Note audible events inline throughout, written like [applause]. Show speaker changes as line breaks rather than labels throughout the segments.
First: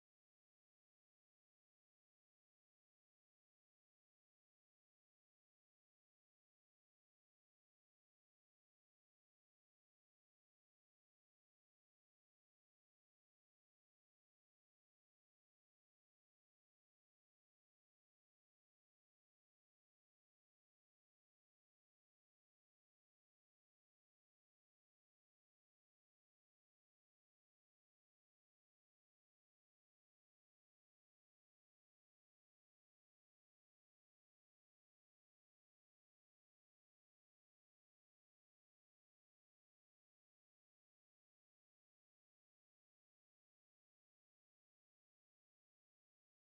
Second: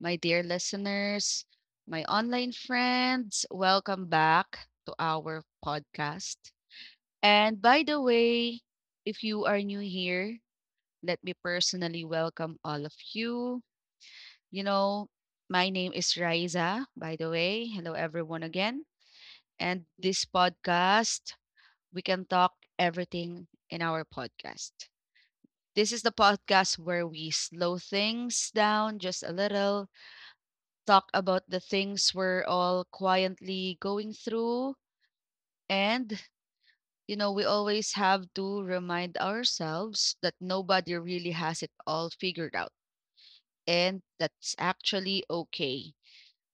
my dear listeners, my online friends. Welcome back to our podcast. And by the way, if you are new here, let me personally welcome all of you. You know, my name is Riza, by the way. Hello, everyone, again. And this podcast, we can talk everything in our podcast. This is the podcast where we slow things down just a little, talk about the things we're all quietly going through, and we always have to remind ourselves that nobody really has it all figured out, and that's actually okay.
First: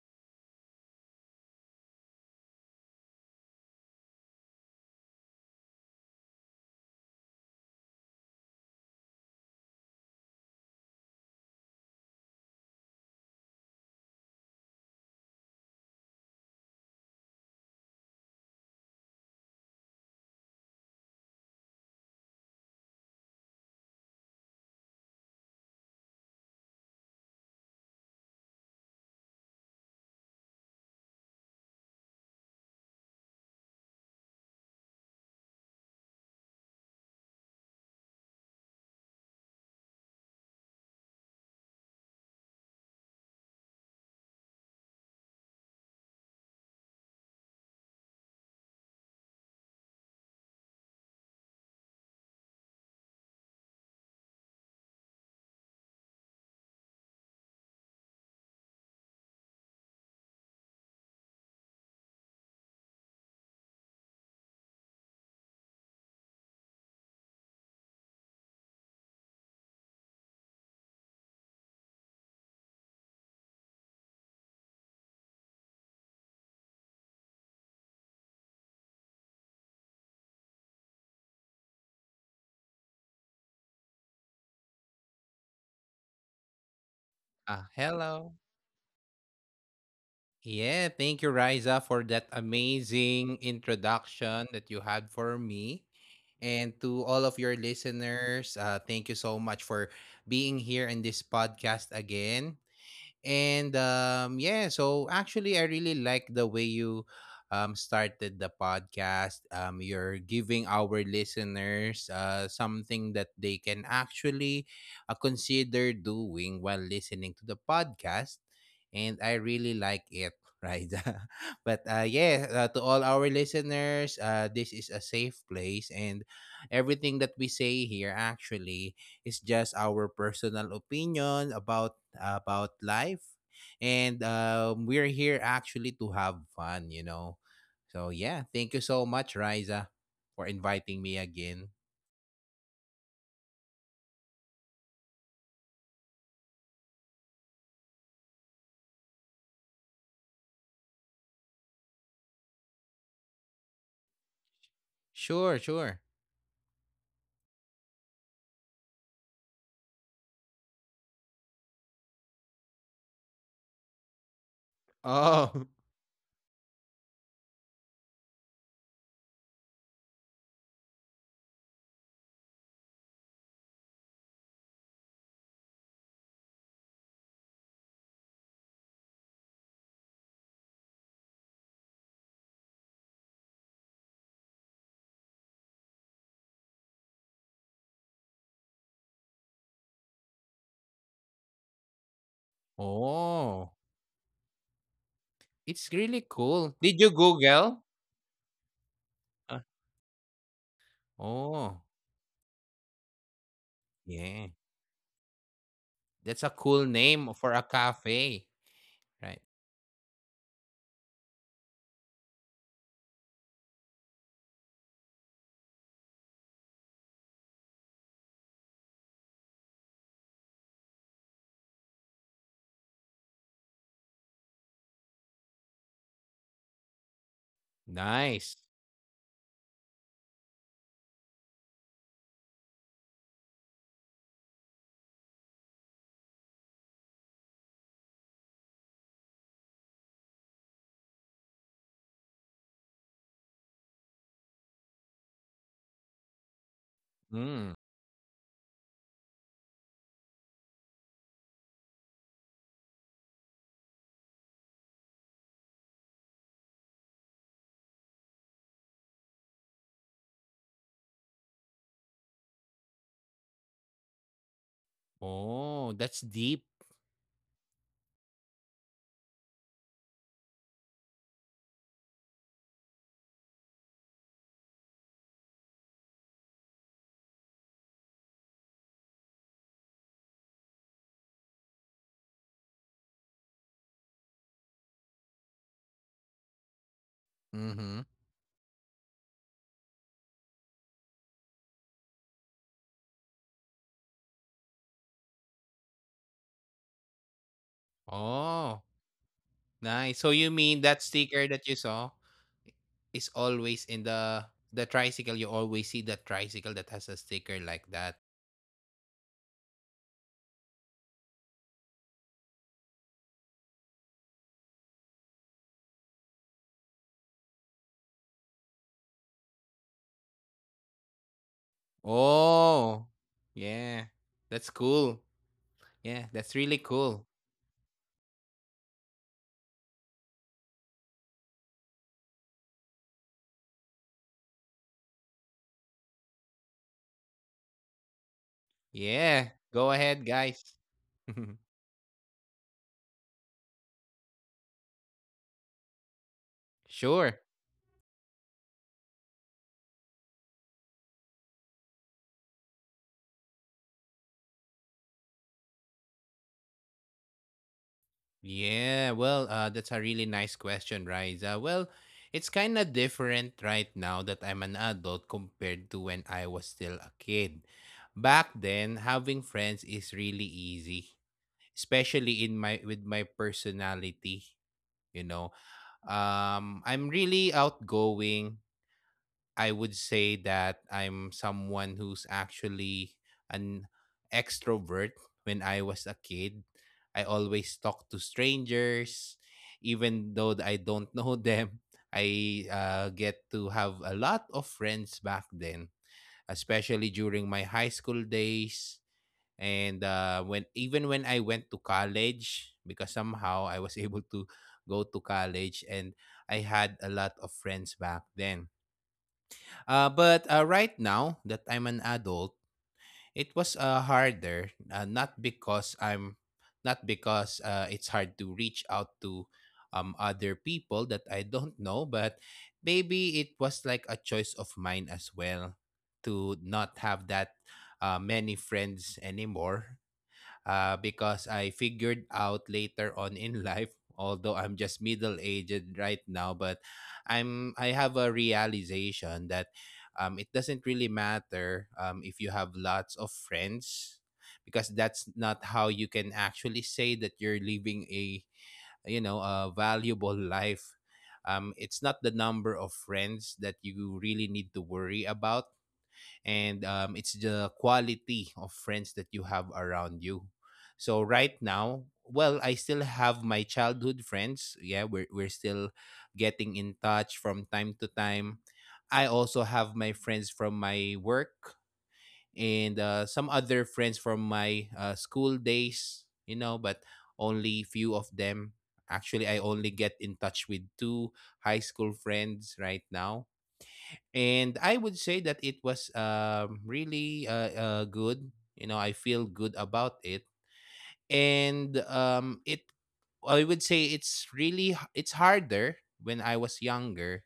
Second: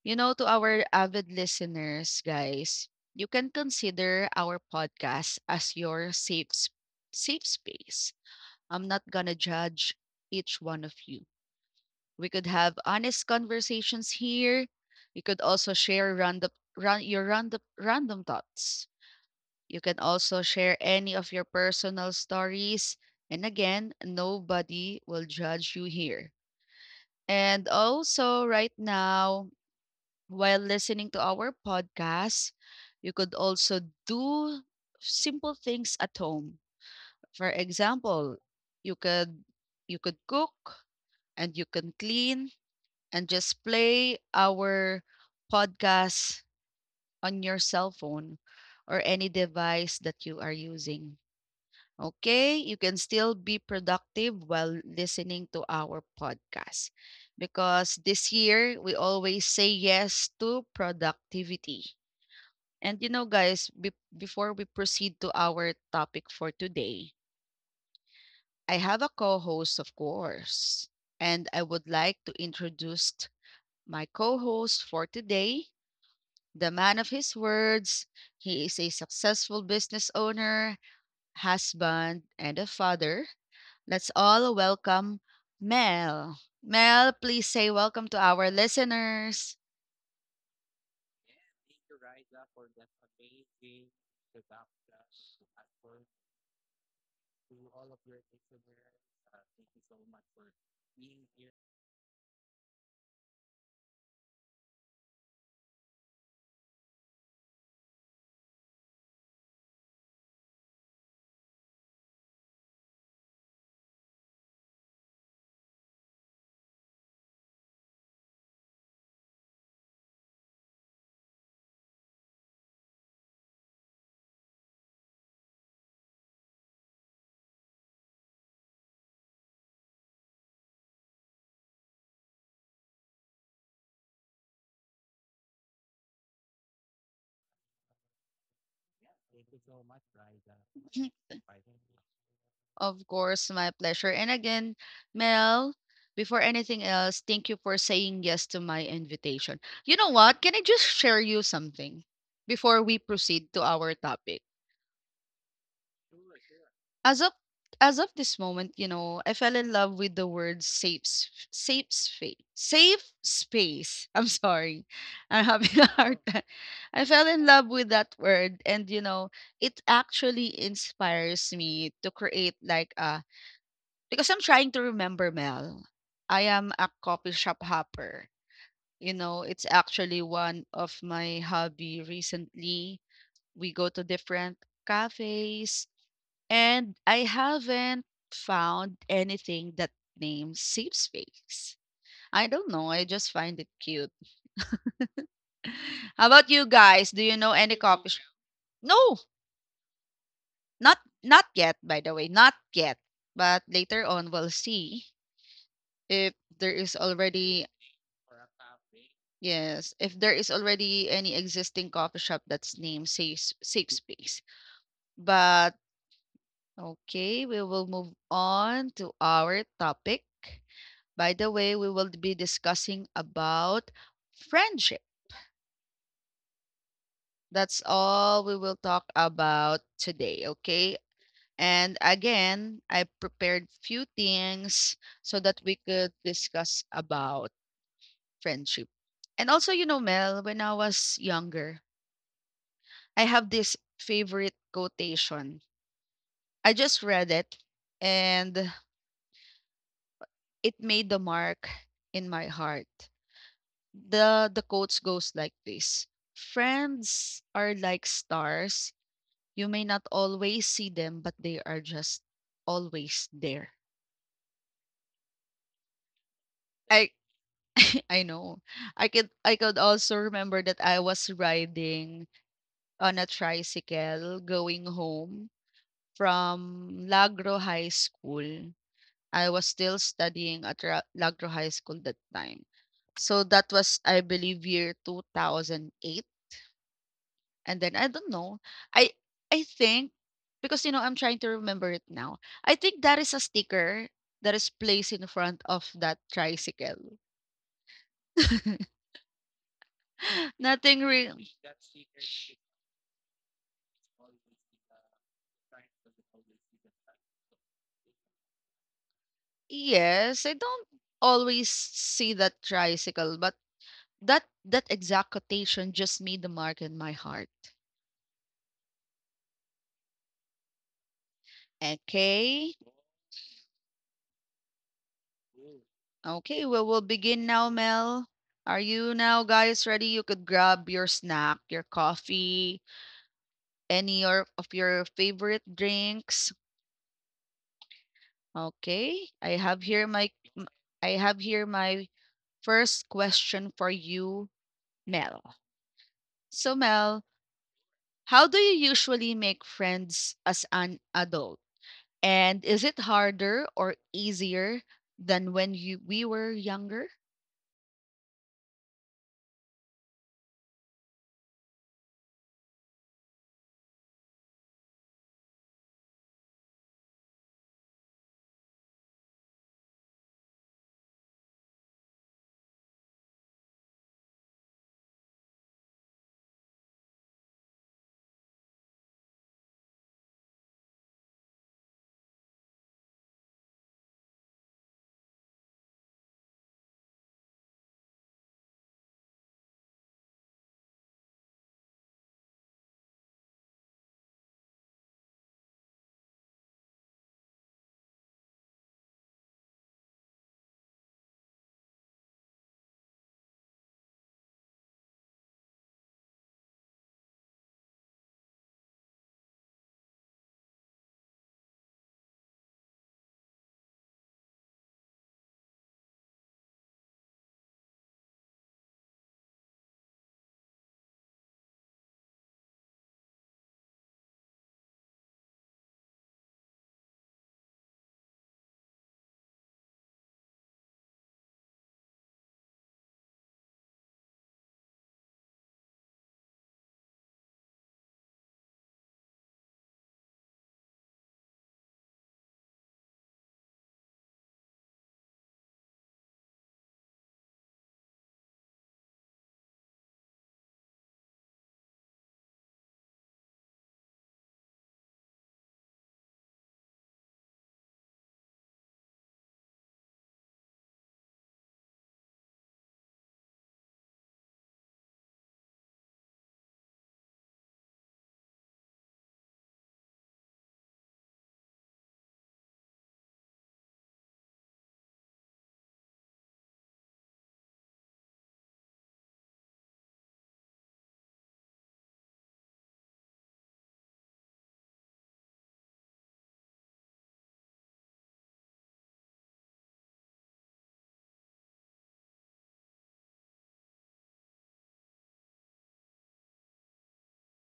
You know, to our avid listeners, guys, you can consider our podcast as your safe space. I'm not gonna judge each one of you. We could have honest conversations here. You could also share your random thoughts. You can also share any of your personal stories. And again, nobody will judge you here. And also, right now, while listening to our podcast, you could also do simple things at home. For example, you could you could cook and you can clean and just play our podcast on your cell phone or any device that you are using. Okay, you can still be productive while listening to our podcast because this year we always say yes to productivity. And you know, guys, before we proceed to our topic for today, I have a co host, of course, and I would like to introduce my co host for today, the man of his words. He is a successful business owner, husband, and a father. Let's all welcome Mel. Mel, please
Ah,
say welcome to
hello.
our listeners.
Yeah, thank you, Riza, for that amazing introduction that you had for me. And to all of your listeners, thank you so much for being here in this podcast again. And yeah, so actually, I really like the way you started the podcast. You're giving our listeners something that they can actually consider doing while listening to the podcast. And I really like it, [laughs] right? But yeah, to all our listeners, this is a safe place. And everything that we say here actually is just our personal opinion about life. And we're here actually to have fun. So, yeah, thank you so much, Riza, for
[clears throat]
inviting
[laughs]
me again.
Of course, my pleasure. And again, Mel, before anything else, thank you for saying yes to my invitation. You know what? Can I just share you something before we proceed to our topic?
Sure, sure.
as of as of this moment, you know, I fell in love with the word safe space. Safe space. [laughs] I'm sorry. I'm having a
Oh, [laughs]
hard [laughs] time. I fell in love with that word and you know, it actually inspires me to create like a because I'm trying to remember Mel. I am a coffee shop hopper. You know, it's actually one of my hobby recently. We go to different cafes and I haven't found anything that names safe space. I don't know. I just find it
oh,
cute.
it's
[laughs] How
really
about you
cool.
guys?
Did
Do
you
you know any
Google?
coffee shop? No,
Uh,
not yet. By
oh,
the way, not yet. But later on, we'll
yeah.
see if
That's a
there is
cool name
already
for a cafe. Right.
yes, if there is already any existing coffee shop that's named safe space. But okay, we will move on to our topic. By the way, we will be discussing about friendship. That's all we will
Nice.
talk about today, okay? And again, I prepared few things so that we could discuss about friendship. And also, you know, Mel, when I was younger, I have this favorite quotation. I just read it
Mm.
and it made the mark in my heart. The quotes goes like this. Friends are like stars. You may not always see them, but they are just always there.
Oh, that's deep.
I [laughs] I know. I could also remember that I was riding on a tricycle going home from Lagro High School. I was still studying at Lagro High School that time. So that was I believe year 2008. And then I
Mm-hmm.
don't know. I I think because you know I'm trying to remember it now. I think that is a sticker that is placed in front of that tricycle. [laughs]
Oh. Nice. So you
Nothing
mean that
real.
sticker that you saw is always in the tricycle. You always see that tricycle that has a sticker like that.
Yes, I don't always see that tricycle, but that exact quotation just made the mark in my heart. Okay.
Oh, yeah. That's cool. Yeah,
Okay,
that's
well
really
we'll
cool.
begin now, Mel. Are you now guys ready? You could grab your snack, your coffee, any or of your favorite drinks? Okay.
Yeah. Go ahead, guys.
I have here
[laughs]
my first question for you, Mel. So Mel,
Sure.
how do you usually make friends as an adult? And is it harder or easier than when you we were younger?
Yeah, well, that's a really nice question, Riza. Well, it's kind of different right now that I'm an adult compared to when I was still a kid. Back then, having friends is really easy, especially in my with my personality, you know. I'm really outgoing, I would say that I'm someone who's actually an extrovert when I was a kid. I always talk to strangers, even though I don't [laughs] know them. I get to have a lot of friends back then, especially during my high school days. And when even when I went to college, because somehow I was [laughs] able to go to college and I had a lot of friends back then but right now that I'm an adult, it was harder. Not because it's hard to reach out to other people that I don't know, but maybe it was like a choice of mine as well to not have that many friends anymore because I figured out later on in [laughs] life, although I'm just middle aged right now, but I have a realization that it doesn't really matter if you have lots of friends because that's not how you can actually say that you're living a a valuable life. It's not the number of friends that you really need to worry about, and it's the quality of friends that you have around you. So right now, well, I still have my childhood friends. Yeah, we're still getting in touch from time to time. I also have my friends from my work and some other friends from my school days. You know, but only few of them. Actually, I only get in touch with two high school friends right now, and I would say that it was really good. You know, I feel good about it, and it I would say it's really it's harder when I was younger,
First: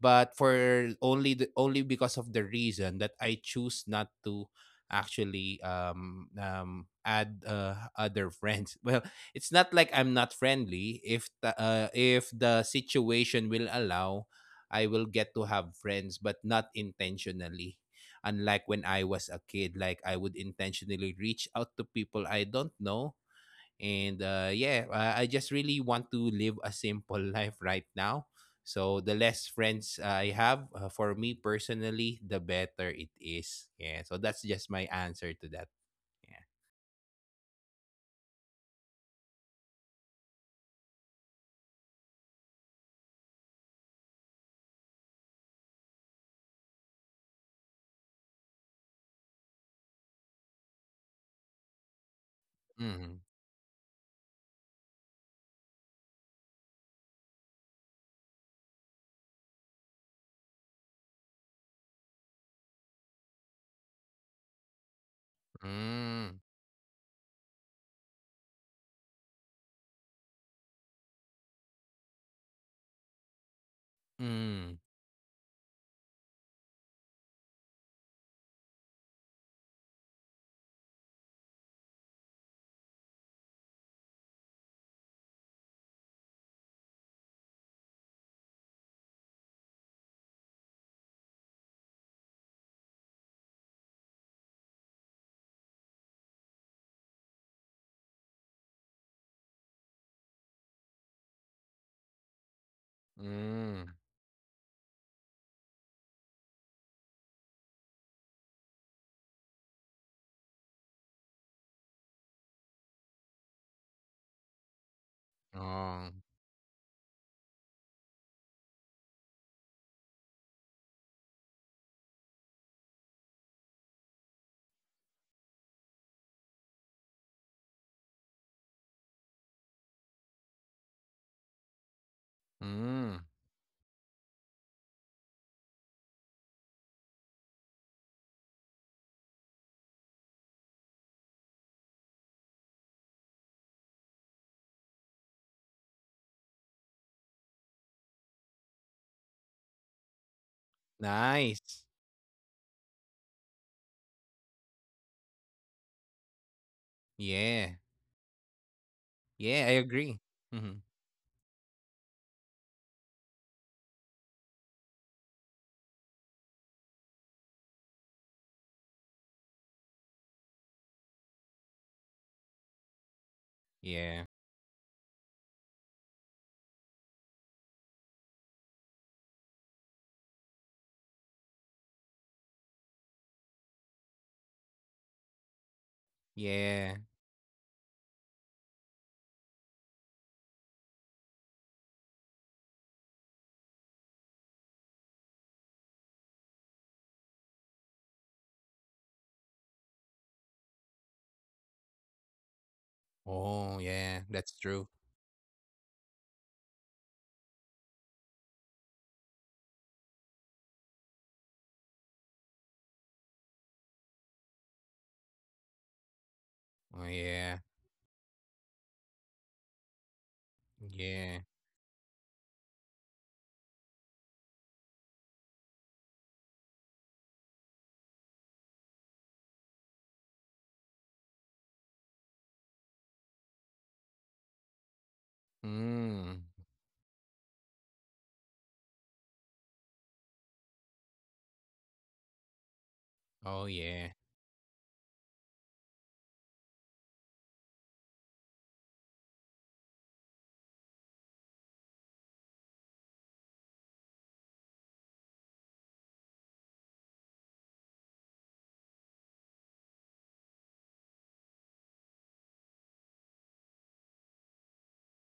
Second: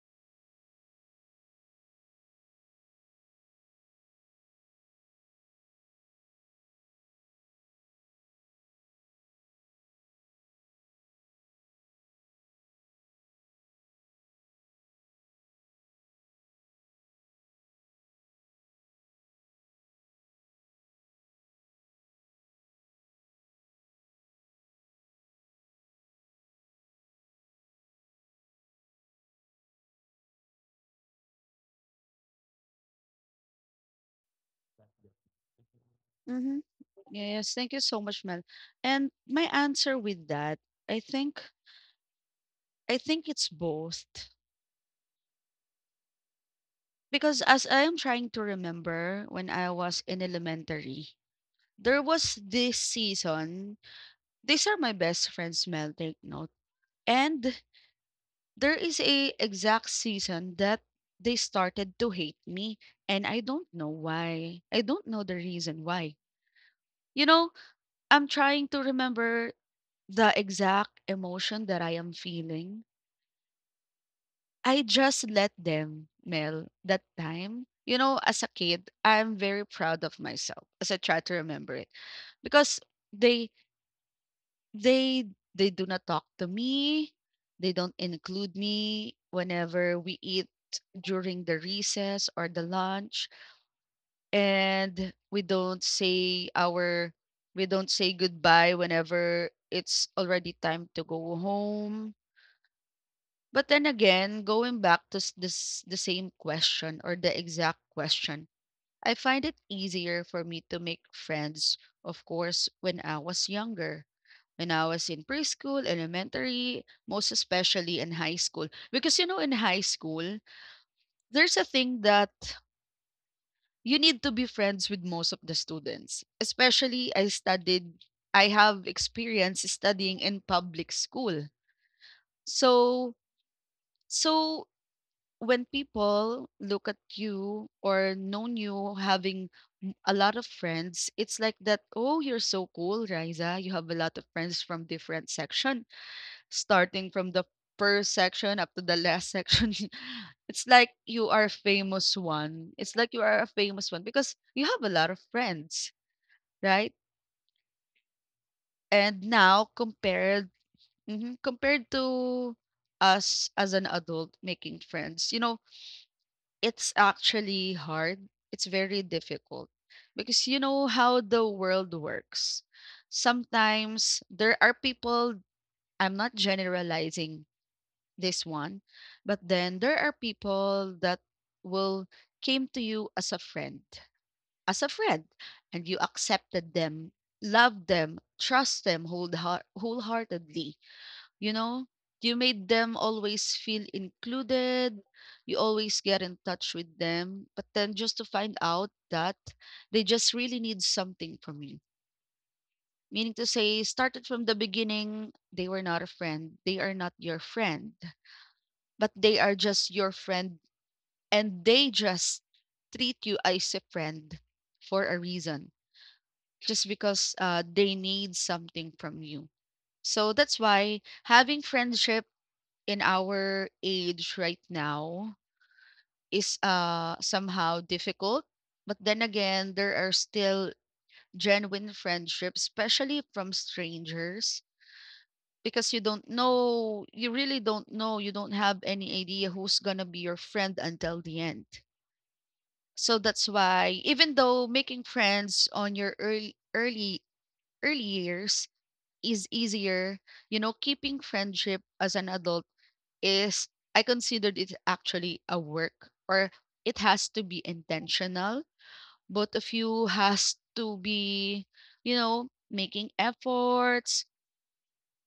but for only because of the reason that I choose not to actually add other friends. [laughs] Well, it's not like I'm not friendly. If the, if the situation will allow, I will get to have friends, but not intentionally. Unlike when I was a kid, like I would intentionally reach out to people I don't know. And yeah, I just really want to live a simple [laughs] life right now. So the less friends I have, for me personally, the better it is. Yeah. So that's just my answer to that. Yeah.
Mm-hmm. Yes, thank you so much, Mel. And my answer with that, I think I think it's both. Because as I am trying to remember when I was in elementary, there was this
Mm.
season. These are my best friends, Mel, take note. And there is a exact season that they started to hate me. And I don't know why. I don't know the reason why.
Mm.
You know, I'm trying to remember the exact emotion that I am feeling.
Mm.
I just let them, Mel, that time. You know, as a kid, I'm very proud of myself as I try to remember it because they they they do not talk to me. They don't include me whenever we eat during the recess or the lunch and we don't say our we don't say goodbye whenever it's already time to go home. But then
Mm.
again, going back to s- this the same question or the exact question, I find it easier for me to make friends, of course, when I was younger. When I was in preschool,
Oh.
elementary, most especially in high school. Because you know, in high school, there's a thing that you need to be friends with most of the students. Especially I have experience studying in public school. So
Mm.
so when people look at you or known you having a lot of friends, it's like that, oh, you're so cool, Riza. You have a lot of friends from different section, starting from the first section up to the last section. [laughs] It's like you are a
Nice.
famous one. It's like you are a famous one because you have a lot of friends, right?
Yeah.
And
Yeah,
now
I agree.
compared
Mm-hmm.
mhm, compared to us as an adult making friends, you know, it's actually hard. It's very difficult because you know how the world works. Sometimes
Yeah.
there are people, I'm not generalizing this one, but then there are people that will came to you as a friend, as a friend, and you accepted
Yeah.
them, loved them, trust them wholeheartedly, you know, you made them always feel included. You always get in touch with them. But then just to find out that they just really need something from you. Meaning to
Oh,
say,
yeah.
started from
That's
the
true.
beginning, they were not a friend. They are not your friend, but they are just your friend and they just treat you as a friend for a reason, just
Oh,
because
yeah.
they need something from you. So that's why
Yeah.
having friendship in our age right now is somehow difficult, but then again there are still genuine friendships, especially from strangers, because you don't
Mm.
know, you really don't know, you don't have any idea who's going to be your friend until the end. So that's
Oh,
why
yeah.
even though making friends on your early early years is easier, you know, keeping friendship as an adult is I considered it actually a work, or it has to be intentional. Both of you has to be, you know, making efforts.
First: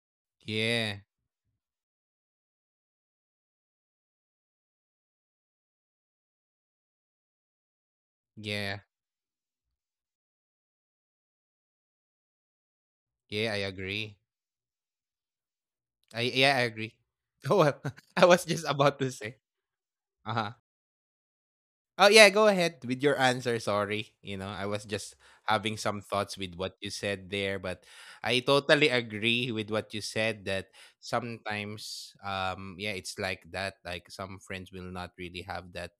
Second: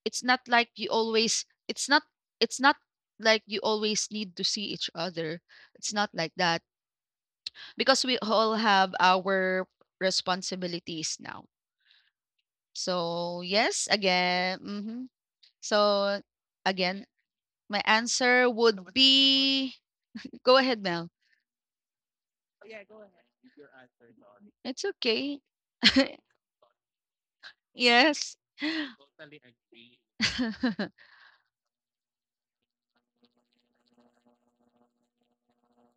It's not like you
Yeah.
always it's not it's not like you always need to see each other. It's not like that because we all
Yeah.
have our responsibilities now. So,
Yeah, I
yes,
agree.
again. Mhm. So,
I yeah, I agree. [laughs]
again,
Oh,
my
I was
answer
just
would
about to say.
be
Uh-huh.
go ahead, Mel.
Oh yeah, go ahead with your answer. Sorry, I was
It's
just
okay.
having some thoughts with what you said there, but
Yes.
I totally
[gasps]
agree with what you said that
[laughs]
sometimes, yeah, it's like that. Like, some friends will not really have that,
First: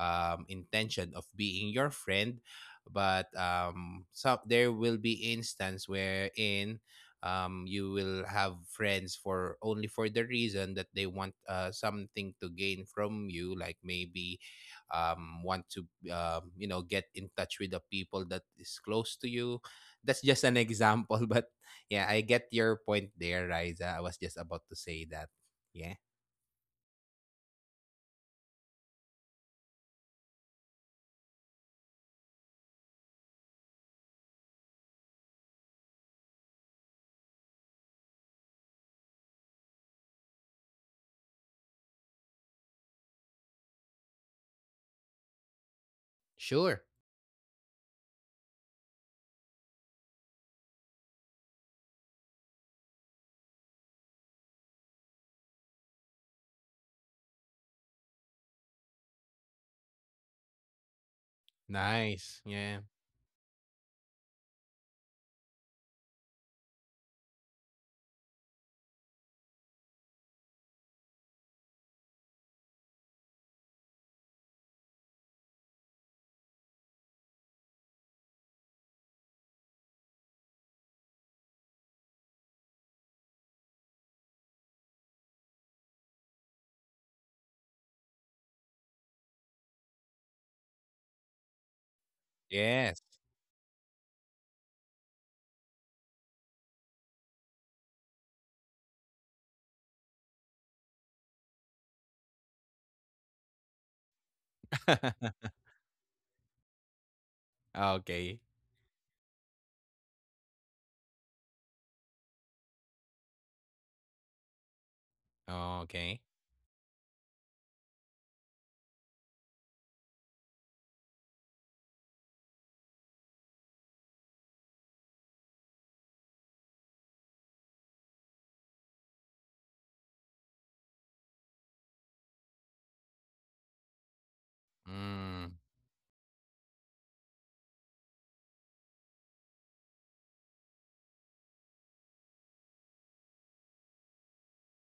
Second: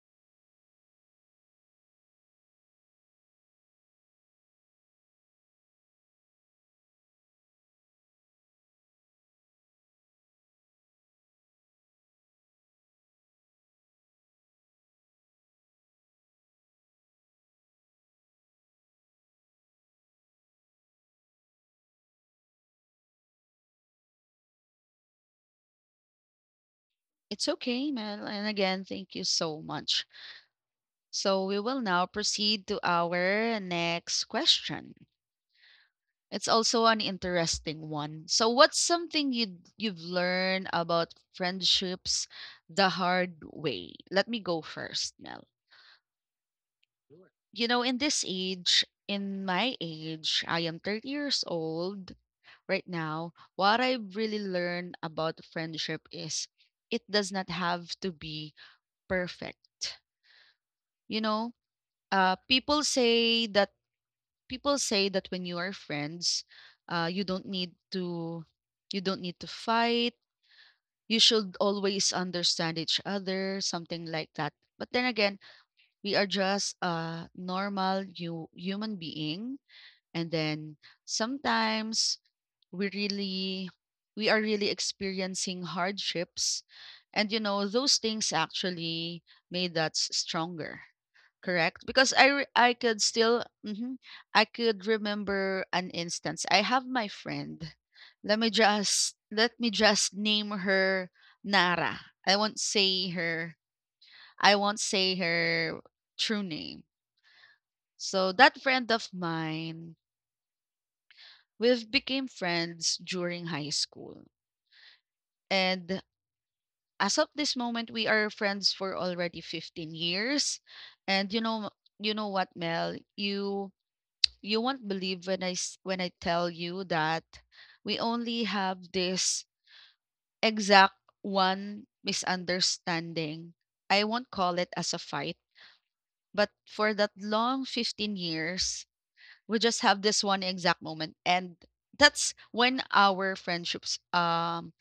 intention of being your friend, but so there will be instance wherein. You will have friends for only for the reason that they want something to gain from you, like maybe want to get in touch with the people that is close to you. That's just an example. [laughs] But yeah, I get your point there, Riza. I was just about to say that. Yeah.
It's okay, Mel. And again, thank you so much. So we will now proceed to our next question. It's also an interesting one. So what's something you've learned about friendships the hard way? Let me go first, Mel.
Sure.
You know, in this age, in my age, I am 30 years old. Right now, what I've really learned about friendship is it does not have to be perfect. You know, uh,
Nice.
people
Yeah.
say that people say that when you are friends, uh, you don't need to you don't need to fight. You should always understand each other, something like that. But then again, we are just a normal you human being. And then sometimes we really we are really experiencing hardships, and you know those things actually made us stronger, correct? Because I could
Yes.
still mhm, I could remember an instance. I have my friend, let me just name her Nara. i won't say her I won't say
[laughs]
her true name. So
Okay,
that friend of mine, we've became friends during high school. And
okay.
as of this moment, we are friends for already 15 years. And you know what, Mel, you won't believe when when I tell you that we only have this exact one misunderstanding. I won't call it as a fight,
Mm.
but for that long 15 years, we just have this one exact moment and that's when our friendships.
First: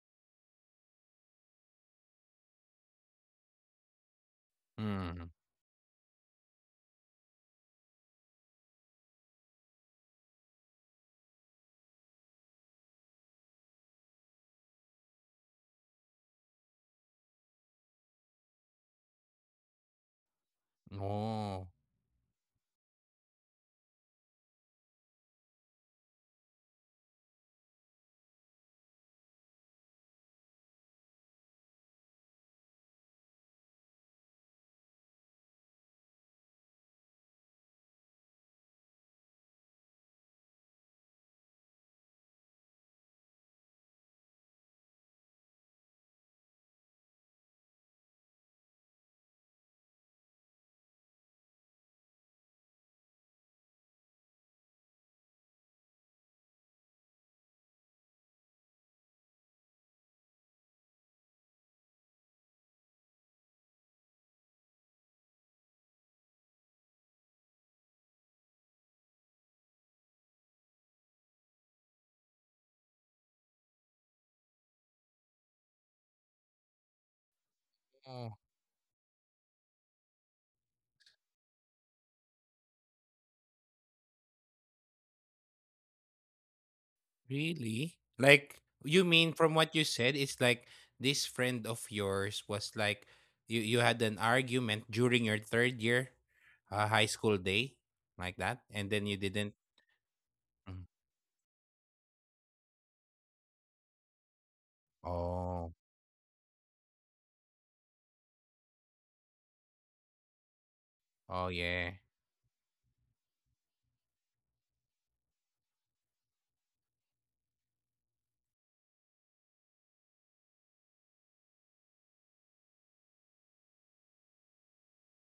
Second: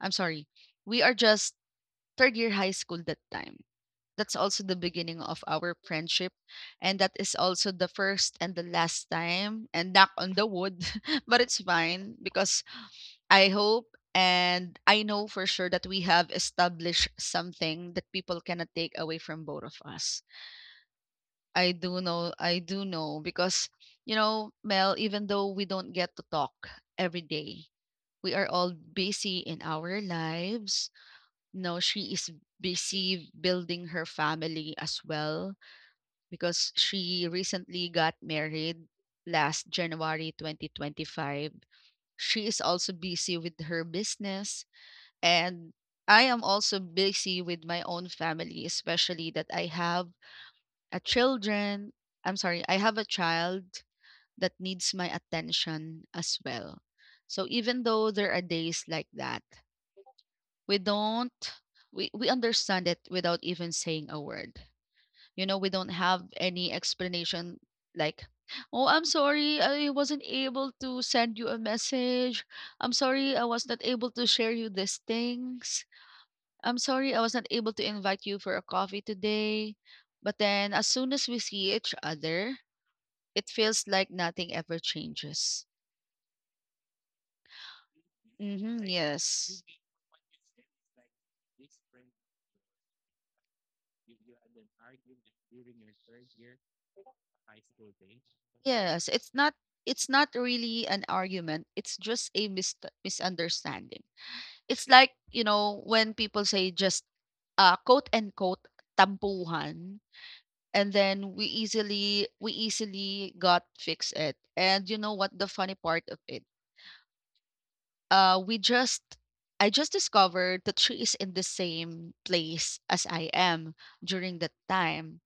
I'm sorry, we are just third year high school that time. That's also the beginning
Mm.
of our friendship and that is also the first and the last time and knock on the wood [laughs] but it's fine because I hope and I know for sure that we have established something that people cannot take away from both of us.
Oh.
I do know because you know, Mel, even though we don't get to talk every day, we are all busy in our lives. No, she is busy building her family as well because she recently got married last January 2025. She is also busy with her business and I am also busy with my own family, especially that I have a children. I'm sorry, I have a child that needs my attention as well. So even though there are days like that we don't, we understand it without even saying a word. You know, we don't have any explanation like, oh, I'm sorry I wasn't able to send you a message, I'm sorry I was not able to share you these things, I'm sorry I was not able to invite
Oh.
you for a coffee today. But then as soon as we see each other it feels like nothing ever changes.
Really? Like,
Mm-hmm,
you mean from
yes.
what you said, it's like this friend of yours was like you had an argument during your third year high school day like that, and then
Yes,
you
it's
didn't.
not, it's not
Mm.
really an argument. It's just a misunderstanding. It's like, you
Oh,
know, when people say just quote and quote tampuhan, and then we
oh yeah.
easily, we easily got fix it. And you know what the funny part of it? We just I just discovered that she is in the same place as I am during that time.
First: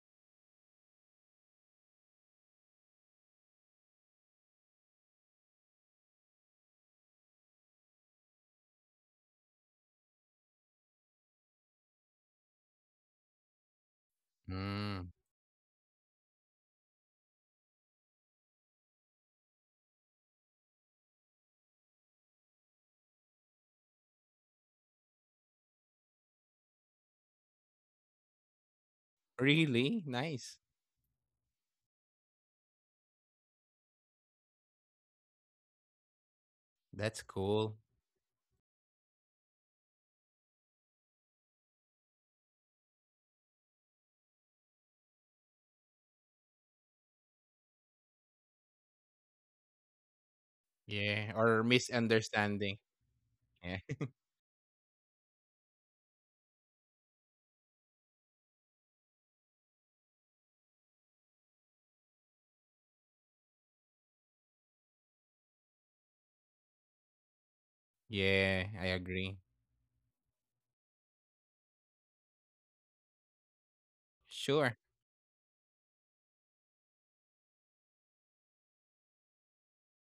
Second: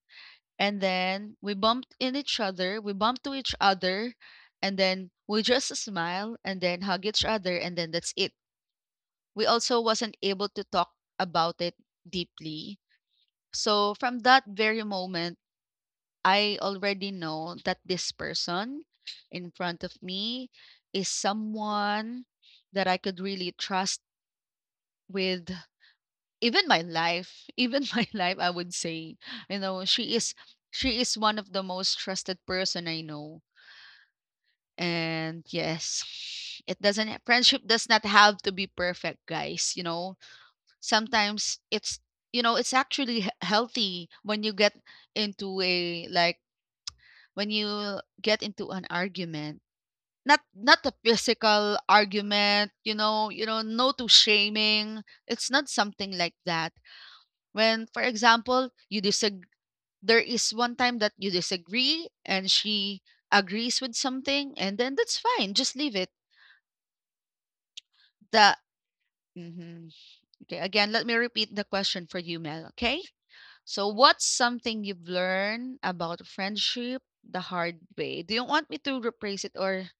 And then we bumped in each other, we bumped to each other, and then we just smile and then hug each other and then that's it. We also wasn't able to talk about it deeply. So from that very
Mm.
moment, I already know that this person in front of me is someone that I could really trust with even my life, even [laughs] my life, I would say, you know,
Really
she is,
nice.
she is one of the most trusted person I know. And yes, [sighs] it doesn't
That's
friendship
cool.
does not have to be perfect, guys. You know, sometimes it's, you know, it's actually healthy when you get into a, when you get into an argument. Not a
Yeah, or
physical argument,
misunderstanding.
you know,
Yeah,
no
[laughs]
to shaming. It's not something like that. When, for example, you disag there is one time that you disagree and she agrees with something, and then that's fine. Just leave it. The.
yeah, I agree.
Mhm. Okay, again, let me repeat the question for you, Mel. Okay. So, what's
Sure.
something you've learned about friendship the hard way? Do you want me to rephrase it, or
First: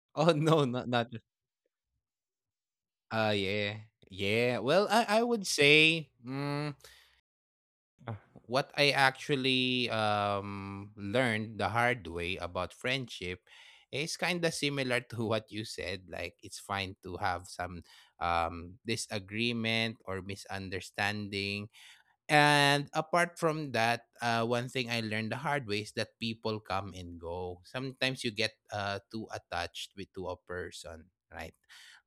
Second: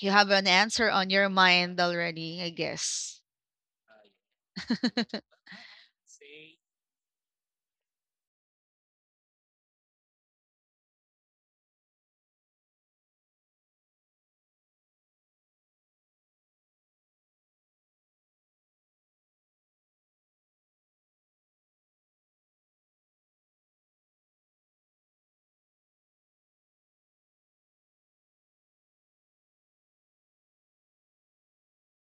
you have
Oh, [laughs]
an
no,
answer
not.
on your mind already? I guess.
Yeah, yeah. Well, I
[laughs]
would say. What I actually learned the hard way about friendship is kind of similar [laughs] to what you said. Like, it's fine to have some disagreement or misunderstanding. And apart from that, one thing I learned the hard way is that people come and go. Sometimes you get too attached with to a person, right?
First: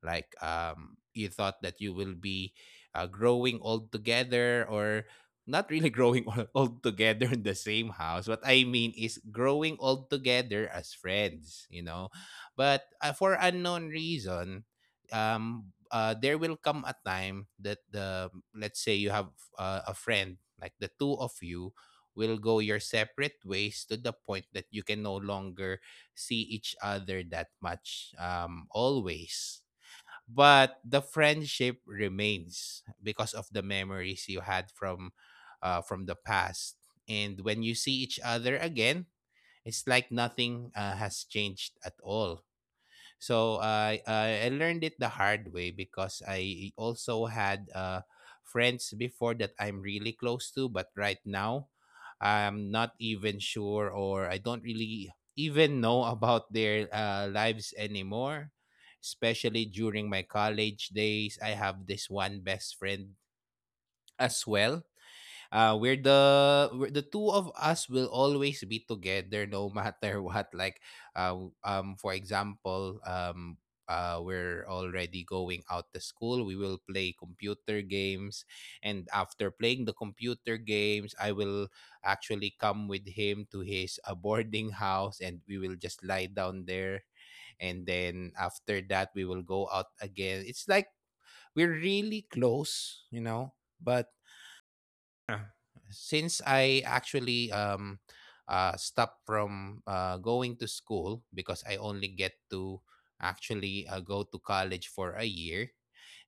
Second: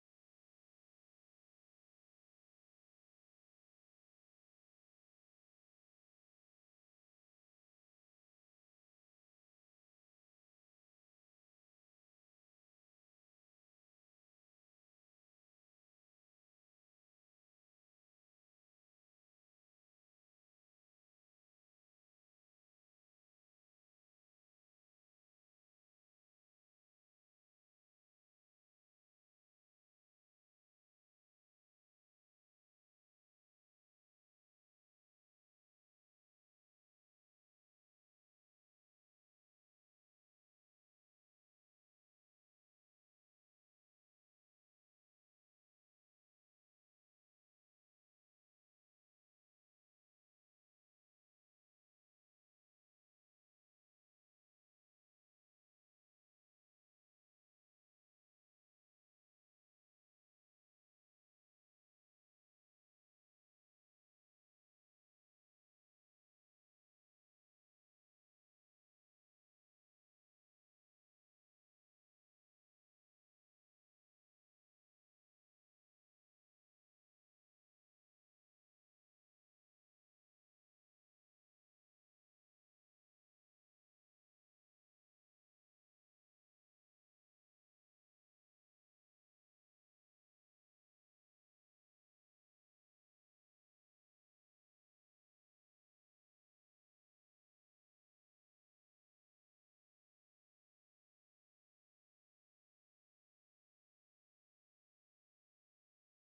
Like, you thought that you will be growing all together, or not really [laughs] growing all together in the same house. What I mean is growing all together as friends. But for unknown reason, there will come a time that the let's say you have a friend, like the two of you will go your separate ways to the point that you can no longer see each other that much always, but the friendship remains because of the memories you had from from the past. And when you see each other again, it's like nothing has changed at all. So I learned it the hard way because I also had friends before that I'm really close to, but right now I'm not even sure, or I don't really even know [laughs] about their lives anymore. Especially during my college days, I have this one best friend as well. The two of us will always be together, no [laughs] matter what. Like, for example, we're already going out to school, we will play computer games, and after playing the computer games I will actually come with him to his boarding house and we will just lie down there, and then after that we will go out again. It's like we're really close, but yeah. Since I actually stopped from going to school because I only get to actually go to college for a year,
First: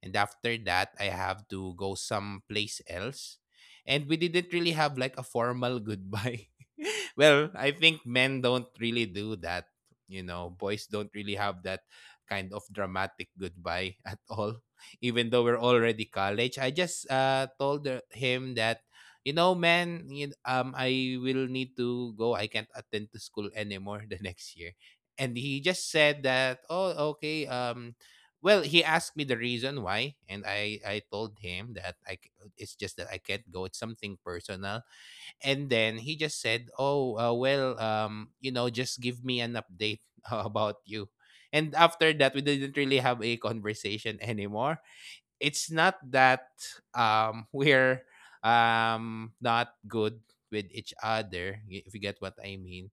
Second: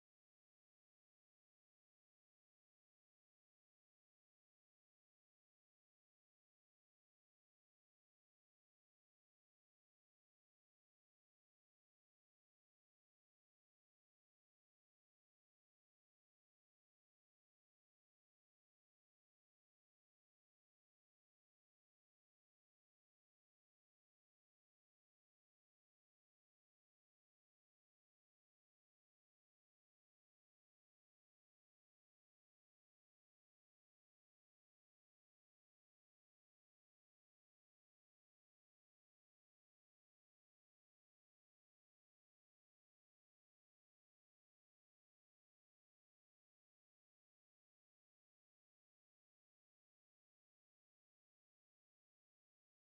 and after that I have to go someplace else, and we didn't really have like a formal goodbye. [laughs] Well, I think men don't really do that. Boys don't really have that kind of dramatic goodbye [laughs] at all. Even though we're already college, I just told him that man, I will need to go. I can't attend to school anymore [laughs] the next year. And he just said that, oh, okay. Well, he asked me the reason why, and I told him that it's just that I can't go. It's something personal. And then he just said, oh, well, just give me an update [laughs] about you. And after that, we didn't really have a conversation [laughs] anymore. It's not that [laughs] we're not good with each other, if you get what I mean.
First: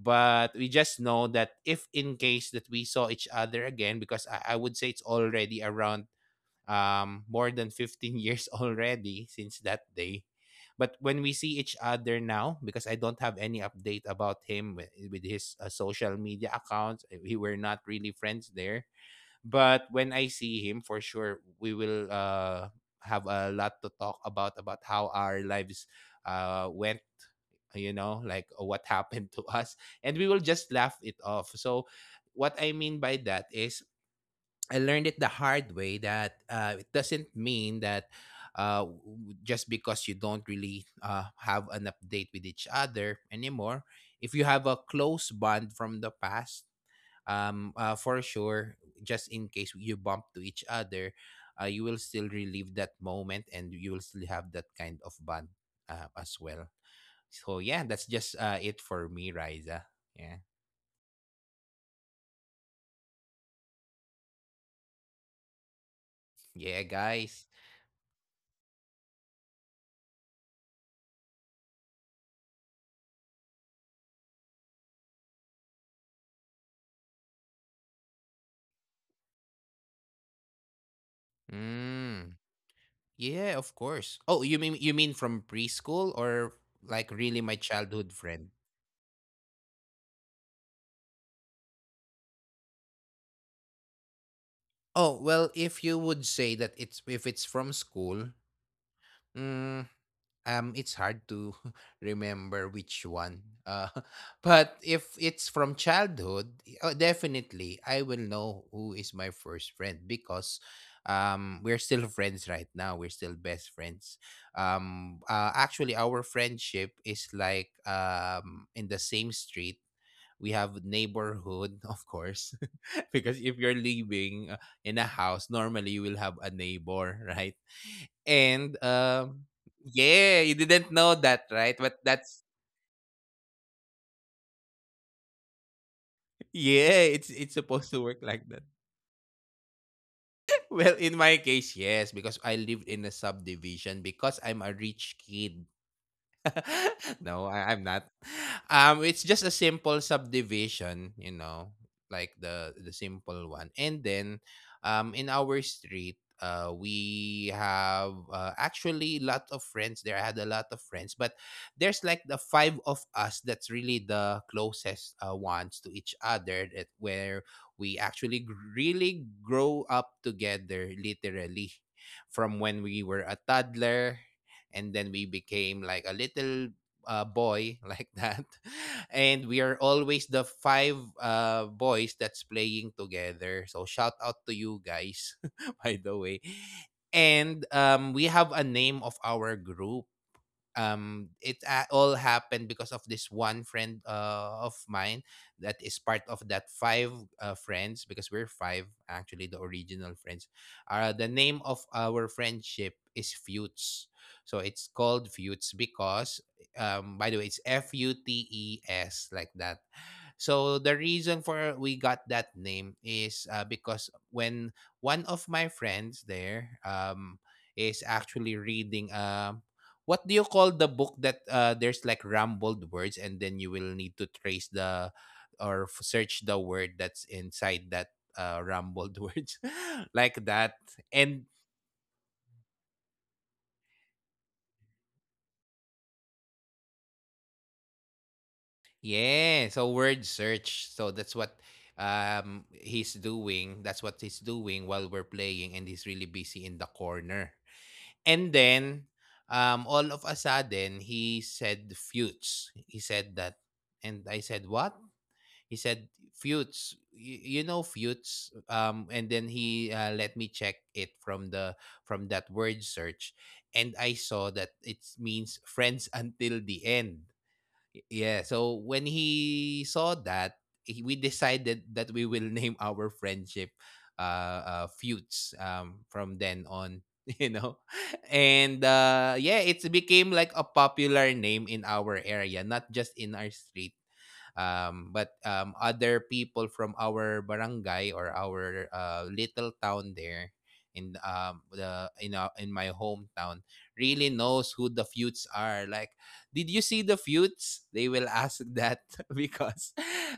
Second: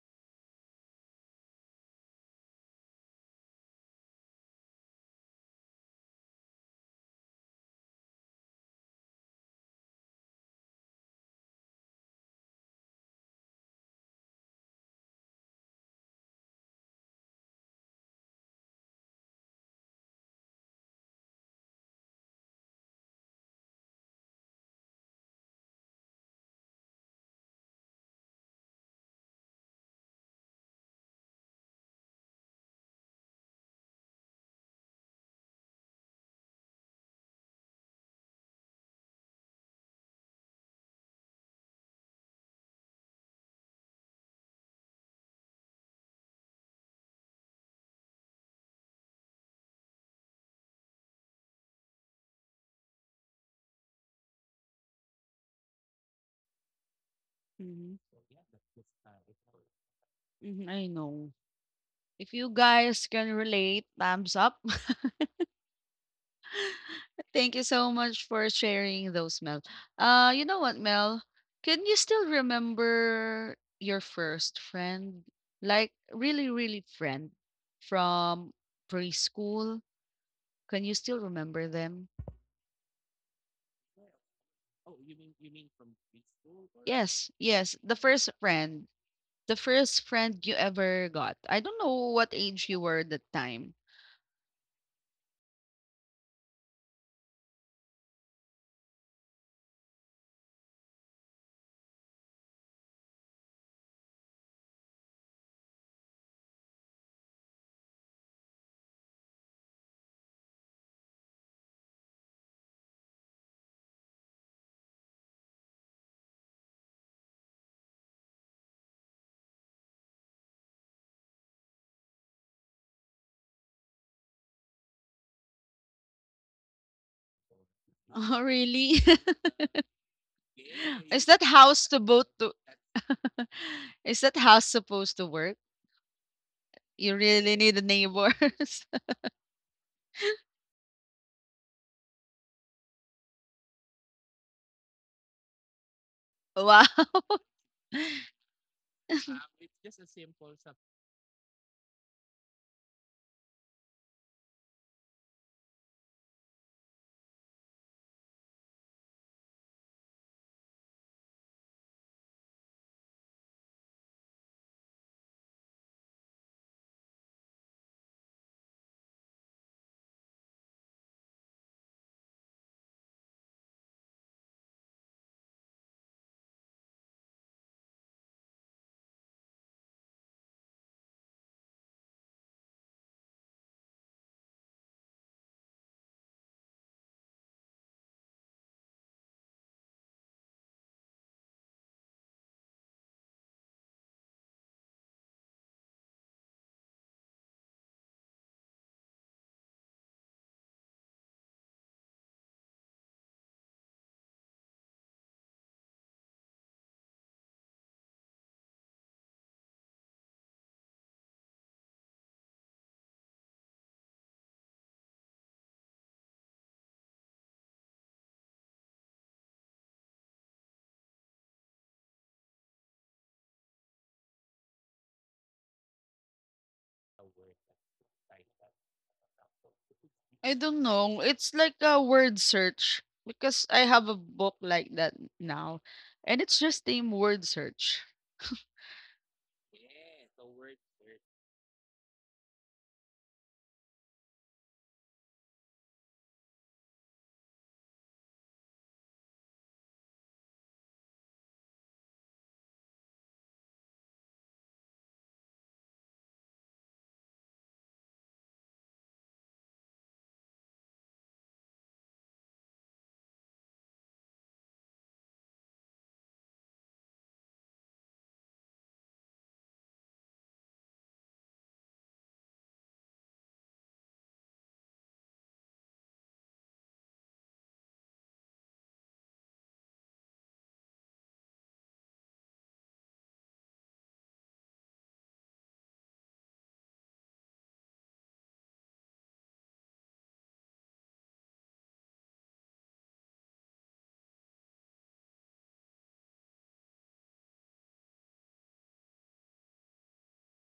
But we just know that if in case that we saw each other again, because I would say it's already around more than 15 years [laughs] already since that day. But when we see each other now, because I don't have any update about him — with his social media accounts we were not really friends there — but when I see him, for sure, we will have a lot to talk about how our lives went, you know, like what [laughs] happened to us. And we will just laugh it off. So, what I mean by that is, I learned it the hard way that it doesn't mean that just because you don't really have an update with each other anymore, if you have a close bond from the past, for sure just in case you bump to each other, you will still relive that moment and you will still have that kind of bond as well. So yeah,
Mhm,
that's just it for me, Riza. Yeah.
mhm, I know. If you guys can relate, thumbs up. [laughs]
Yeah, guys.
Thank you so much for sharing those, Mel. You know what, Mel? Can you still remember your first friend? Like really, really friend from preschool? Can you still remember them?
mm, yeah, of course. Oh, you mean from preschool or like
Yes,
really my
yes. The
childhood
first
friend?
friend. The first friend you ever got. I don't know what age you were at that time. [laughs]
Oh well, if you would say that, it's if it's from school, mm, it's hard to [laughs] remember which one [laughs] but if it's from childhood, definitely I will know who is my first friend, because we're still friends right now, we're still best friends. Actually our friendship is like, in the same street we have neighborhood of course. [laughs] Because if you're living in a house, normally you will have a neighbor. [laughs] Right?
Oh,
And,
really? [laughs]
yeah, you didn't know
Is that
that,
Yes.
right?
house to
But
both
that's...
to [laughs] Is that house supposed to work?
Yeah,
You
it's
really need the
supposed to work like that.
neighbors.
[laughs] Well, in my case, yes, because I lived in a subdivision, because I'm a rich kid.
[laughs] Wow.
[laughs] No, I'm not.
[laughs]
It's just a simple subdivision, you know, like the simple one. And then, in our street, we have actually a lot of friends there. I had a lot of friends, but there's like the five of us that's really the closest ones to each other. That where we actually really grow up together, literally from when we were a toddler, and then we became like a little boy [laughs] like that. And we are always the five boys that's playing together, so shout out to you guys [laughs] by the way. And we have a name of our group. It all happened because of this one friend of mine that is part of that five friends, because we're five, actually, the original friends. The name of our friendship is Feuds. So it's called Feuds because, um, by the way, it's F U T E S like that. So the reason for we got that name is because when one of my friends there, is actually reading, what do you call the book that there's like rambled words, and then you will need to trace the or search the word that's inside that rambled [laughs] words like
I don't
that.
know. It's
And
like a word search because I have a book like that now. And it's just name word search.
yeah, so word search. So that's what, um, he's doing. That's what he's doing while we're playing, and he's really busy in the corner. And then, um, all of a sudden he said Feuds. He said that, and I said what? He said Fuchs. You know Fuchs. Um, and then he let me check it from the from that word search, and I saw that it means friends until the end. Yeah, so when he saw that, we decided that we will [laughs] name our friendship Fuchs from then on. [laughs] You know, and yeah, it became like a popular name in our area, not just in our street, but other people from our barangay or our little town there in in my hometown really knows who the Feuds are. Like, did you see the Feuds? They will ask that [laughs] because